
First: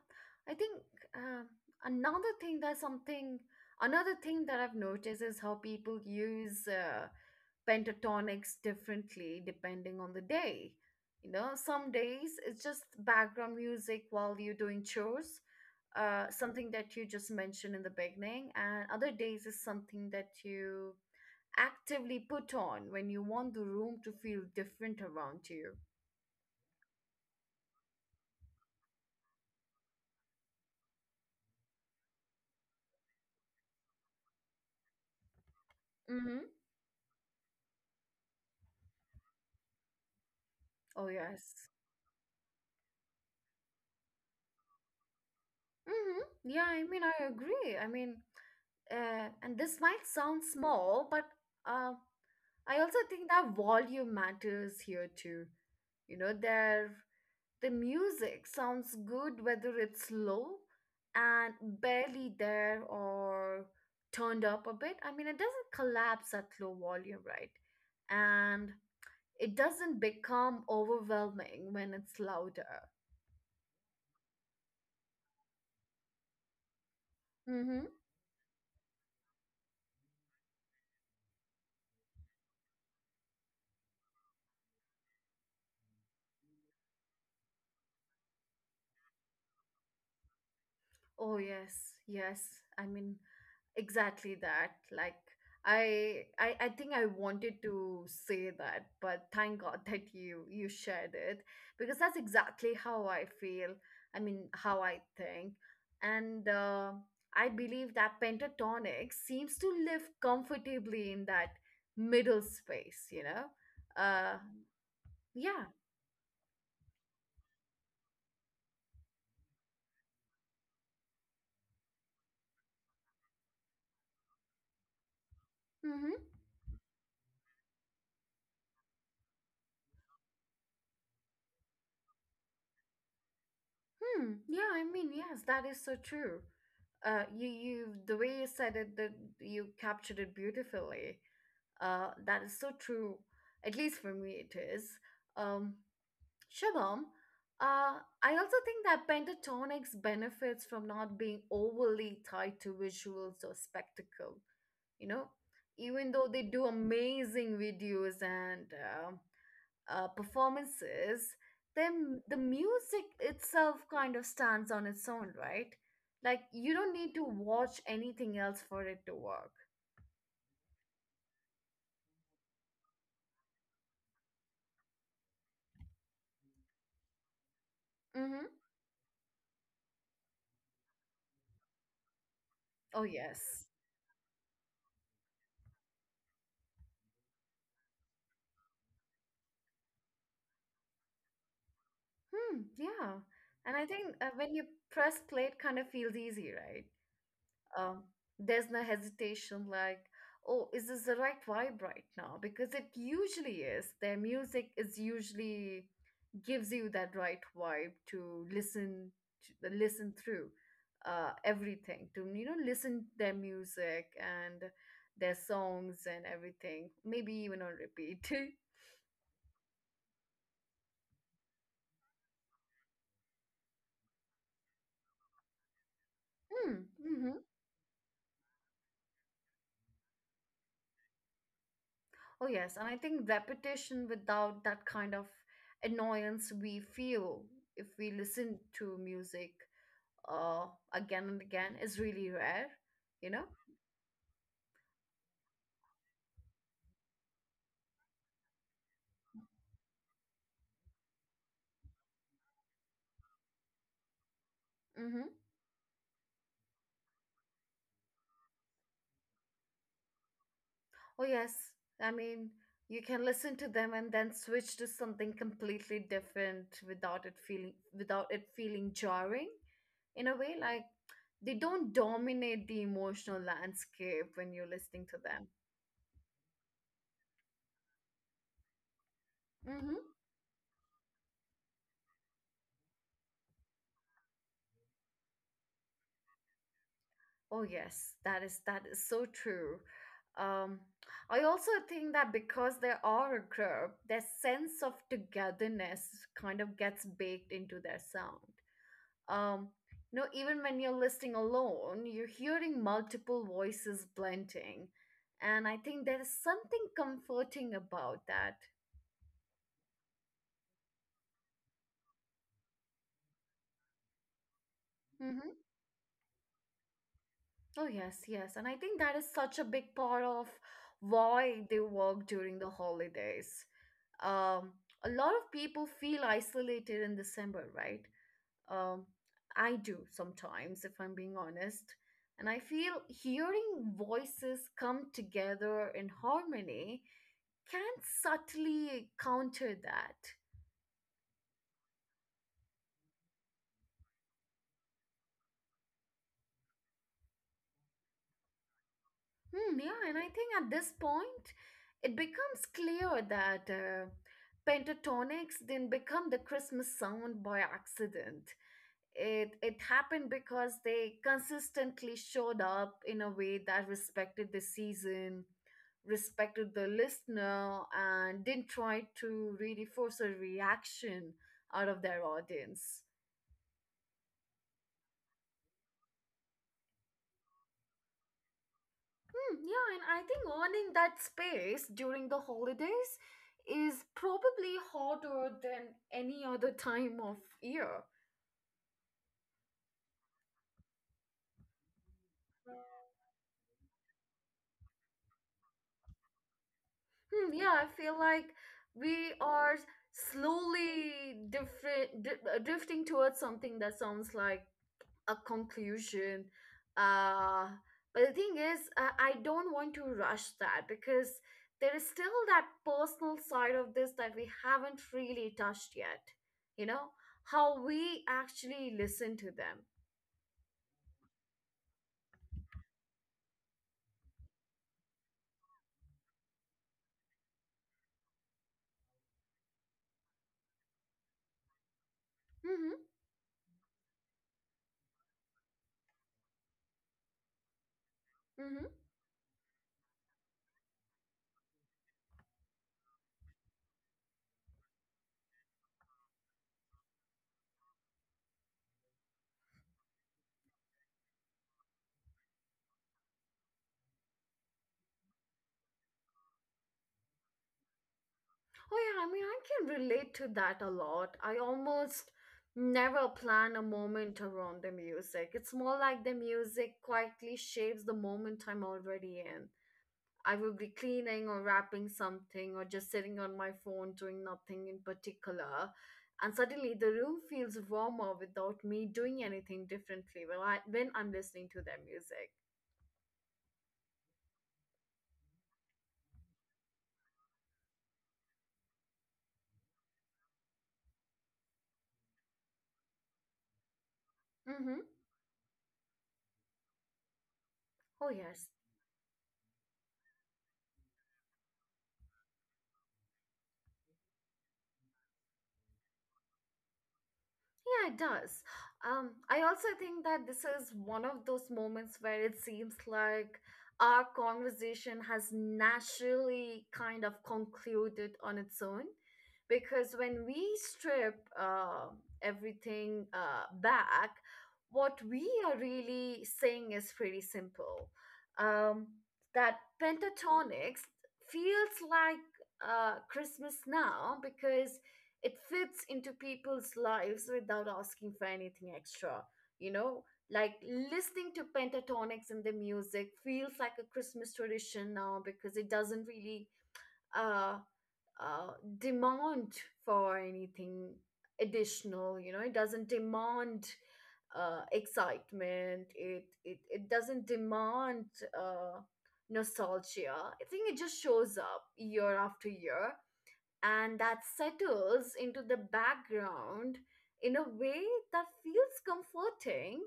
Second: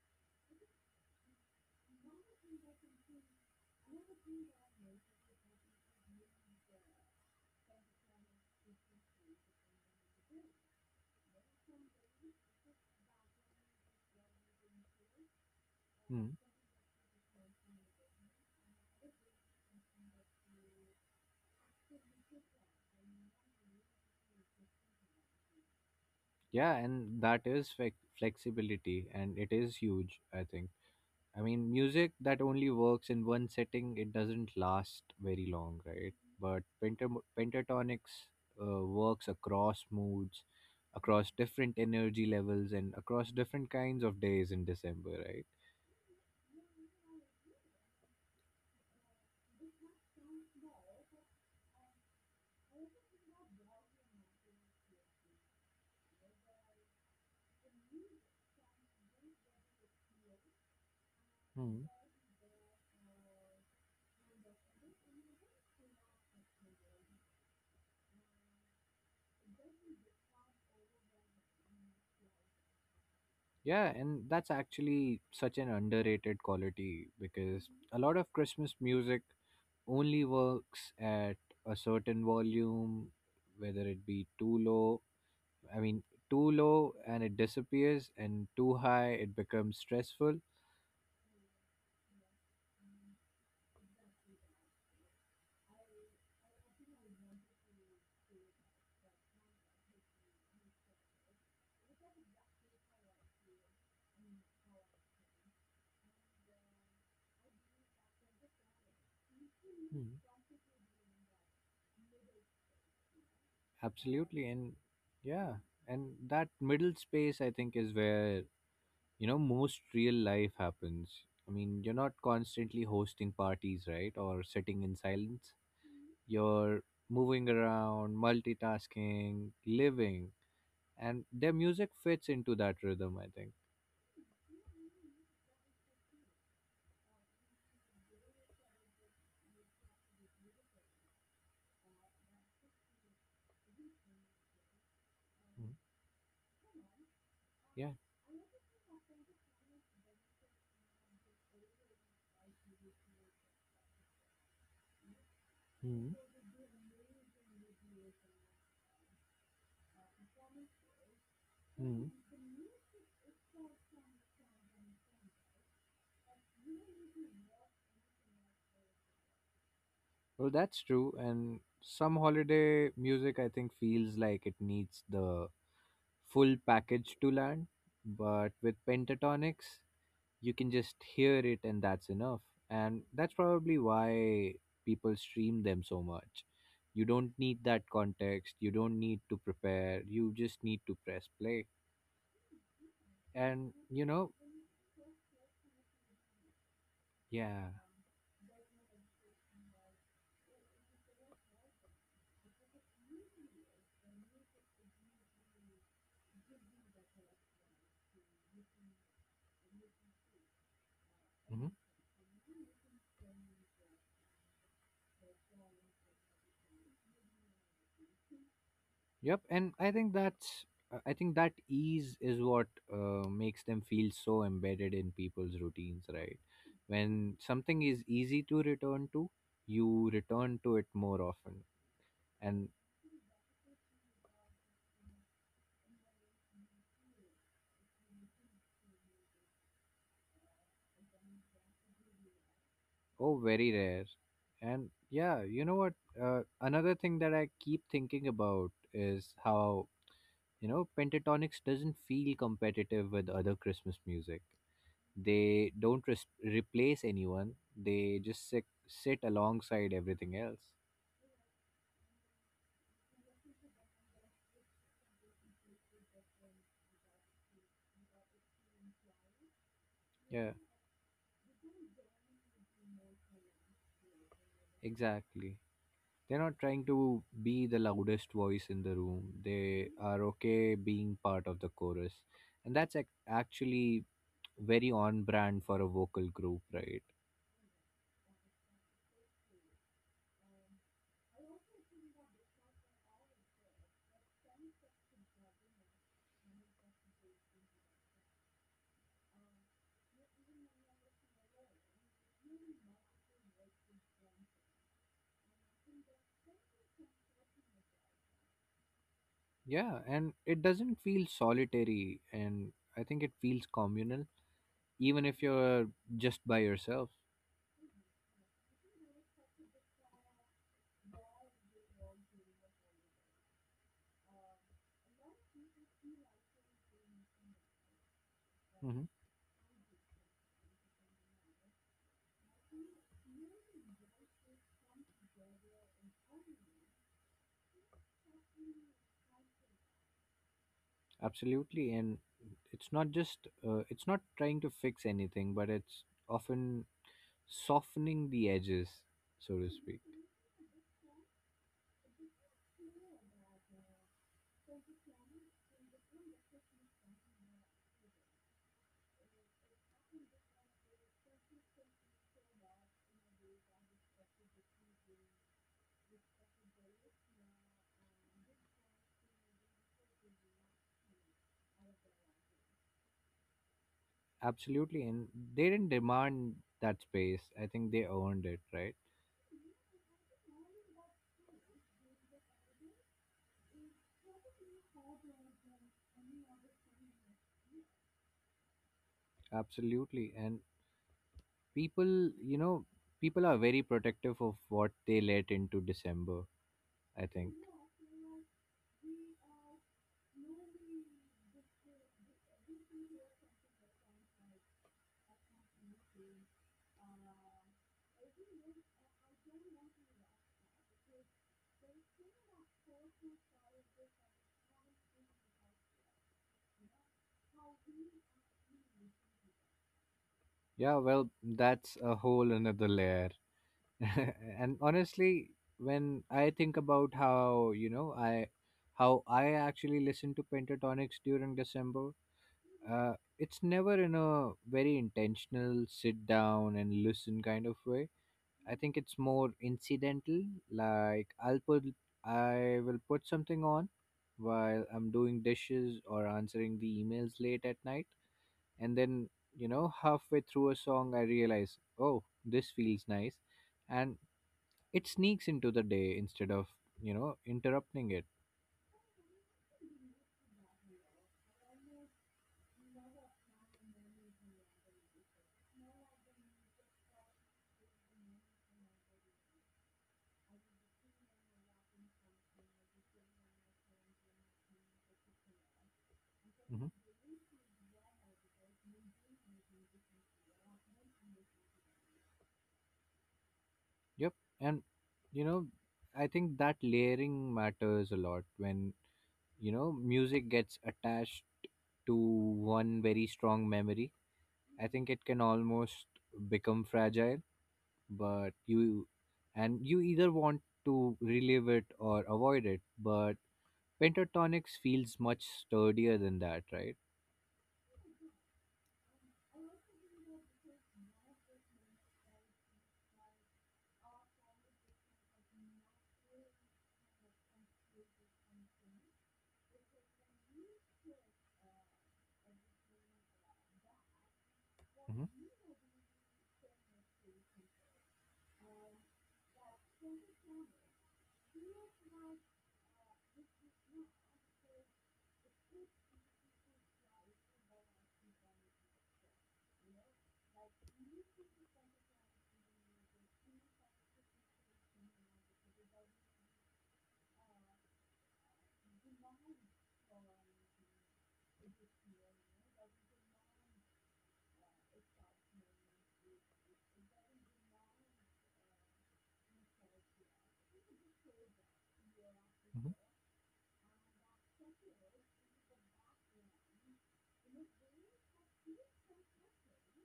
A: I think uh, another thing that's something, another thing that I've noticed is how people use uh, pentatonics differently depending on the day. You know, some days it's just background music while you're doing chores, uh,
B: Hmm.
A: something that you just mentioned in the beginning, and other days is something that you actively put on when you want the room to feel different around you.
B: Yeah, and that is flex- flexibility, and it is huge, I think. I mean, music that only works in one setting, it doesn't last very long, right?
A: Mm-hmm.
B: But pentam- pentatonics uh, works across moods,
A: Oh,
B: across
A: yes.
B: different energy levels, and across different kinds of days in December, right?
A: Mm-hmm. Yeah, I mean, I agree. I mean, uh, and this might sound small, but uh, I also think that volume matters here too. You know, their the music sounds good whether it's low and
B: Hmm.
A: barely there or turned up a bit. I mean, it doesn't collapse at low volume, right? And it doesn't become overwhelming when it's louder.
B: Yeah, and that's actually such an underrated quality because
A: Mm-hmm.
B: a lot of Christmas music only works at a certain volume, whether it be too low I mean, too low and it disappears, and too high it becomes stressful.
A: Oh yes, yes. I mean, exactly that, like I, I i think I wanted to say that, but thank god that you you shared it because that's exactly how I feel, I mean how I think. And uh, I believe that pentatonic seems to live
B: Hmm.
A: comfortably in that middle space you know uh
B: Absolutely. And yeah,
A: yeah.
B: and that middle space, I think, is where, you know, most real life happens. I mean, you're not constantly hosting parties, right? Or sitting in silence.
A: Mm-hmm.
B: You're moving around, multitasking, living. And their music fits into that rhythm, I think.
A: Hmm yeah, I mean, yes, that is so true. Uh you, you the way you said it, that you captured it beautifully. Uh, that is so true. At least for me, it is. Um,
B: Mm.
A: Shabam,
B: Yeah.
A: uh, I also think that pentatonics benefits from not being overly tied to visuals or spectacle. You know, even though they do amazing videos and um uh, performances,
B: Hmm.
A: then the music itself kind of stands on its own, right? Like you don't need to watch anything else for it to work.
B: Well, that's true. And some holiday music, I think, feels like it needs the full package to land.
A: Mm-hmm.
B: But with pentatonics, you can just hear it, and that's enough.
A: Oh
B: And that's
A: yes.
B: probably why people stream them so much. You don't need that context. You don't need to prepare. You just need to press play.
A: Hmm, yeah. And
B: And,
A: I
B: you
A: think uh,
B: know,
A: when you press play, it kind of feels easy, right?
B: yeah.
A: Um, there's no hesitation, like, oh, is this the right vibe right now? Because it usually is. Their music is usually gives you that right vibe to listen to, uh, listen through uh,
B: Mm-hmm.
A: everything, to you know, listen their music and their songs and everything, maybe even on repeat.
B: Yep, and I think that's uh, I think that ease is what uh, makes them feel so embedded in people's routines, right?
A: Hmm. Mhm.
B: When something is easy to return to, you return to it more often,
A: Oh, yes.
B: and
A: And I think repetition without that kind of annoyance we feel if we listen to music uh, again and again is really rare, you
B: oh,
A: know?
B: very rare. And yeah, you know what? Uh, another thing that I keep thinking about is how, you know, Pentatonics doesn't feel competitive with other Christmas music.
A: Mm-hmm.
B: They don't res- replace anyone, they just sit, sit alongside everything else.
A: Oh, yes. I mean, you can listen to them and then switch to something completely different without it feeling without it feeling jarring in a
B: Yeah,
A: way, like they don't dominate the emotional landscape when you're listening to them.
B: exactly. They're not trying to be the loudest voice in the room, they
A: Mm-hmm.
B: are okay being part of the chorus. And that's ac- actually very on brand for a vocal group, right?
A: Oh yes, that is that is so true. Um, I also think that because they are a group, their sense of togetherness kind of gets baked into their sound. Um, you know, even when you're listening alone, you're hearing multiple voices blending, and I think there is something comforting about that.
B: Yeah, and it doesn't feel solitary, and I think it feels communal, even if
A: Mm-hmm.
B: you're just by yourself.
A: Oh yes, yes, and I think that is such a big part of why they work during the holidays. um, a lot of people feel isolated in December, right? Um,
B: Mm-hmm.
A: I do sometimes, if I'm being honest. And I feel hearing voices come together in harmony can subtly counter that.
B: Absolutely, and it's not just uh, it's not trying to fix anything, but it's often softening the edges, so to
A: Hmm, yeah,
B: speak.
A: and I think at this point it becomes clear that uh, pentatonics didn't become the Christmas sound by accident. it it happened because they consistently showed up in a way that respected the season, respected the listener, and didn't try to really force a reaction out of their audience.
B: Absolutely, and they didn't demand that space. I think they earned it, right?
A: Hmm, yeah, and I think owning that space during the holidays is probably harder than any other time of year.
B: Absolutely, and people, you know, people are very protective of what they let into December. I think.
A: Hmm, yeah, I feel like we are slowly different, di- uh, drifting towards something that sounds like a conclusion. Uh, but the thing is, uh, I don't want to rush that because there is still that personal side of this that we haven't really touched yet. You know, how we actually listen to them.
B: Yeah, well, that's a whole another layer. And honestly, when I think about how, you know, I how I actually listen to Pentatonics during December,
A: Mm-hmm,
B: uh, it's never in a very intentional sit down and listen kind of way. I
A: mm-hmm.
B: think it's more incidental. Like, i'll put I will put something on while I'm doing dishes or answering the emails late at night, and then, you know, halfway through a song I realize, oh, this feels nice. And it sneaks into the day instead of, you know, interrupting it.
A: Oh yeah, I mean, I can relate to that a lot. I almost never plan a moment around the music. It's more like the music quietly shapes the moment I'm already in. I will be cleaning or wrapping something or just sitting on my phone doing nothing in particular. And
B: Hmm.
A: suddenly the room feels warmer without me doing anything differently when, I, when I'm listening to their music.
B: Yep. And, you know, I think that layering matters a lot. When, you know, music gets attached to one very strong memory, I
A: Mm-hmm.
B: think it can almost become fragile.
A: Oh,
B: But
A: yes.
B: you And you either want to relive it or avoid it, but Pentatonics feels much sturdier than that, right?
A: Yeah, it does. Um, I also think that this is one of those moments where it seems like our conversation has naturally kind of concluded on its own. Because when we strip uh, everything uh, back, what
B: Hmm.
A: we are really saying is pretty simple. Um, that pentatonics feels like uh, Christmas now because it fits into people's lives without asking for anything extra, you know, like listening to pentatonics and the music feels like a Christmas tradition now because it doesn't really uh, uh demand for anything additional, you know, it doesn't demand uh excitement, it it, it doesn't demand uh nostalgia. I think it just shows up year after year, and that settles into the background in a way that feels comforting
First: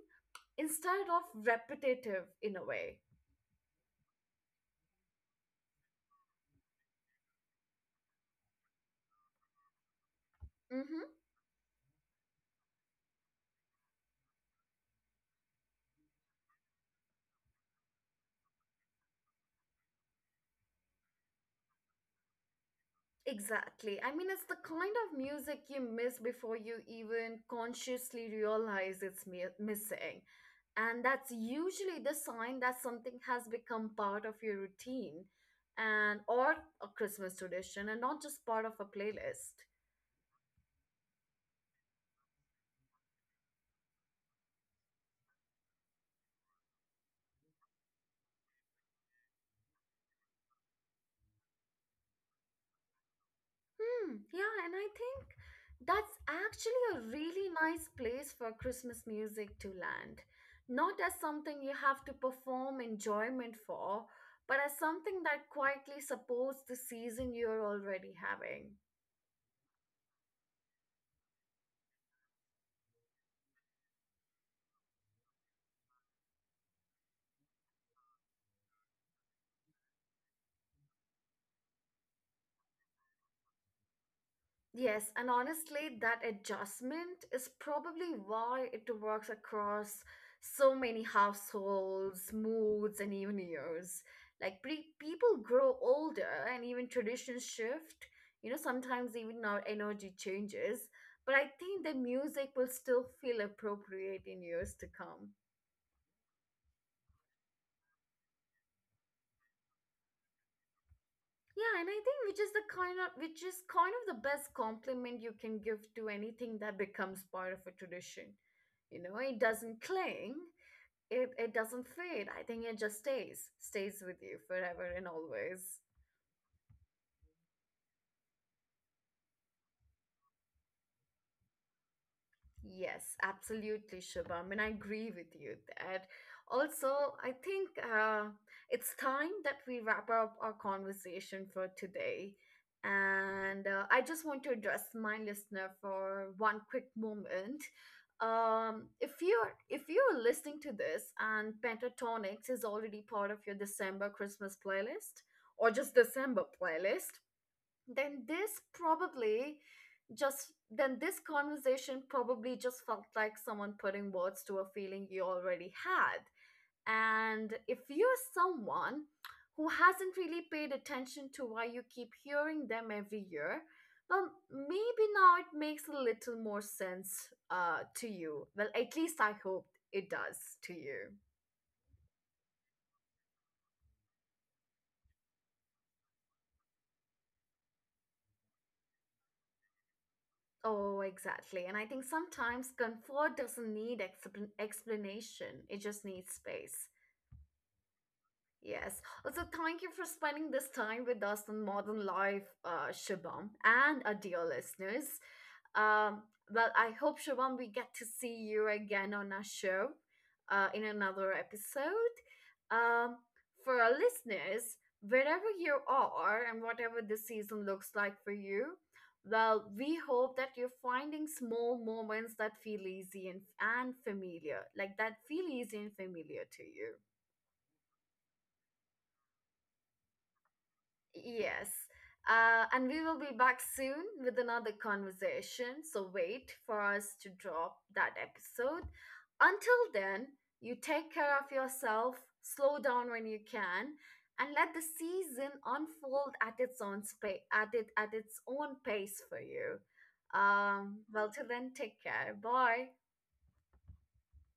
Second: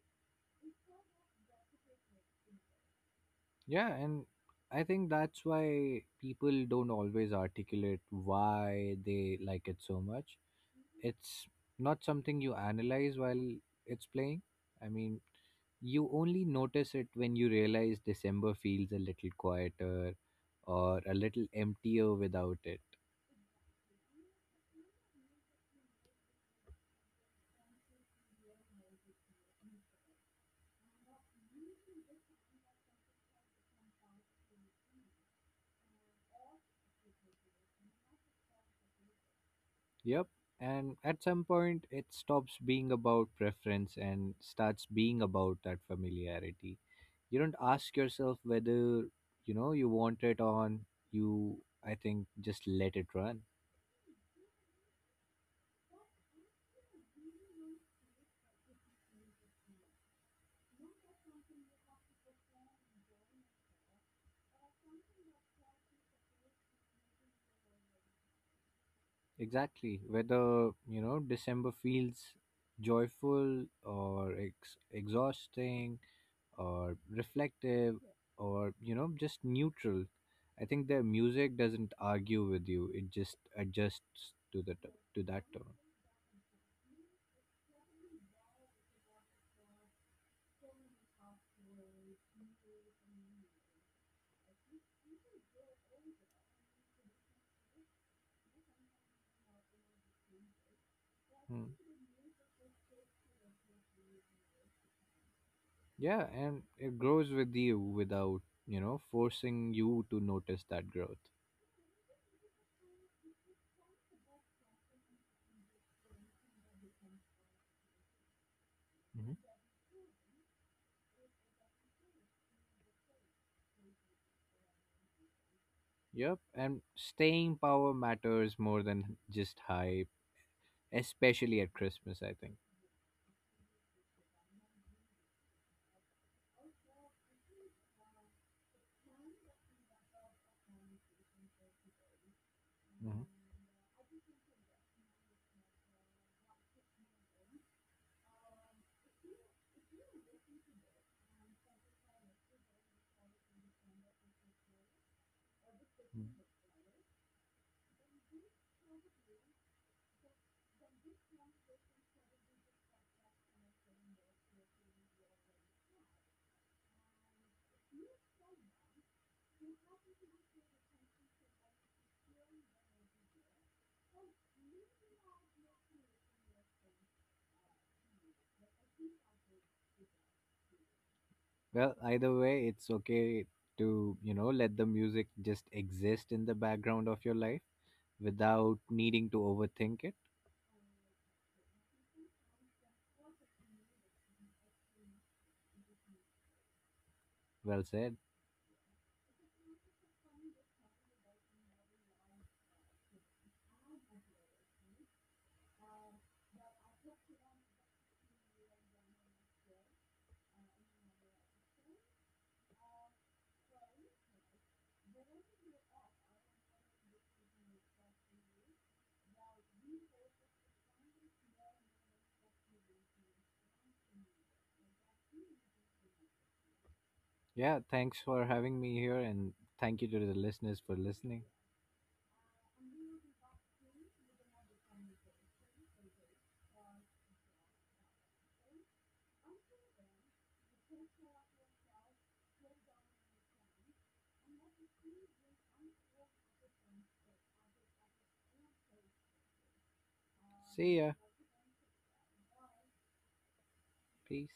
A: instead of repetitive in a way.
B: Yeah, and I think that's why people don't always articulate why they like it so much.
A: Mm-hmm.
B: It's not something you analyze while it's playing. I mean, you only notice it when you realize December feels a little quieter or a little emptier without it.
A: Exactly. I mean, it's the kind of music you miss before you even consciously realize it's mi- missing. And that's usually the sign that something has become part of your routine and or a Christmas tradition, and not just part of a playlist.
B: Yep. And at some point, it stops being about preference and starts being about that familiarity. You don't ask yourself whether, you know, you want it on. You, I think, just let it run.
A: Hmm, yeah, and I think that's actually a really nice place for Christmas music to land. Not as something you have to perform enjoyment for, but as something that quietly supports the season you're already having.
B: Exactly. Whether, you know, December feels joyful or ex- exhausting or reflective or, you know, just neutral, I think their music doesn't argue with you, it just adjusts to the t-
A: Yes,
B: to
A: and
B: that tone.
A: honestly, that adjustment is probably why it works across so many households, moods, and even years. Like pre- people grow older and even traditions shift. You know, sometimes even our energy changes, but I
B: Hmm.
A: think the music will still feel appropriate in years to come.
B: Yeah, and it grows with you without, you know, forcing you to notice that growth.
A: Yeah, and I think which is the kind of which is kind of the best compliment you can give to anything that becomes part of a tradition, you know,
B: Mm-hmm.
A: it doesn't cling. It it doesn't fade. I think it just stays, stays with you forever and always.
B: Yep, and staying power matters more than just hype, especially at Christmas, I think.
A: Yes, absolutely, Shubham, and I agree with you that. Also, I think uh, it's time that we wrap up our conversation for today.
B: Mhm.
A: And uh, I just want to address my listener for one quick moment. Um, if you're if you're listening to this and Pentatonics is already part of your December Christmas playlist, or just December
B: Mm.
A: playlist, then this probably just then this conversation probably just felt like someone putting words to a feeling you already had. And if you're someone who hasn't really paid attention to why you keep hearing them every year, well, maybe now it makes a little more sense uh to you, well, at least I hope it does to you.
B: Well, either way, it's okay to, you know, let the music just exist in the background of your life without needing to overthink it.
A: Oh, exactly. And I think sometimes comfort doesn't need expl- explanation, it just needs space.
B: Well said.
A: Yes. Also, thank you for spending this time with us on Modern Life, uh, Shubham, and our dear listeners. Um, well, I hope, Shubham, we get to see you again on our show uh, in another episode. Um, for our listeners, wherever you are and whatever this season looks like for you, well, we hope that you're finding small moments that feel easy and, and familiar, like that feel easy and familiar to you.
B: Yeah, thanks for having me here, and thank you to the listeners for listening.
A: Yes. Uh, and we will be back soon with another conversation. So wait for us to drop that episode. Until then, you take care of yourself, slow down when you can, and let the season unfold at its own spa- at it at its own pace for you.
B: See
A: Um,
B: ya.
A: well, till then, take care. Bye.
B: Peace.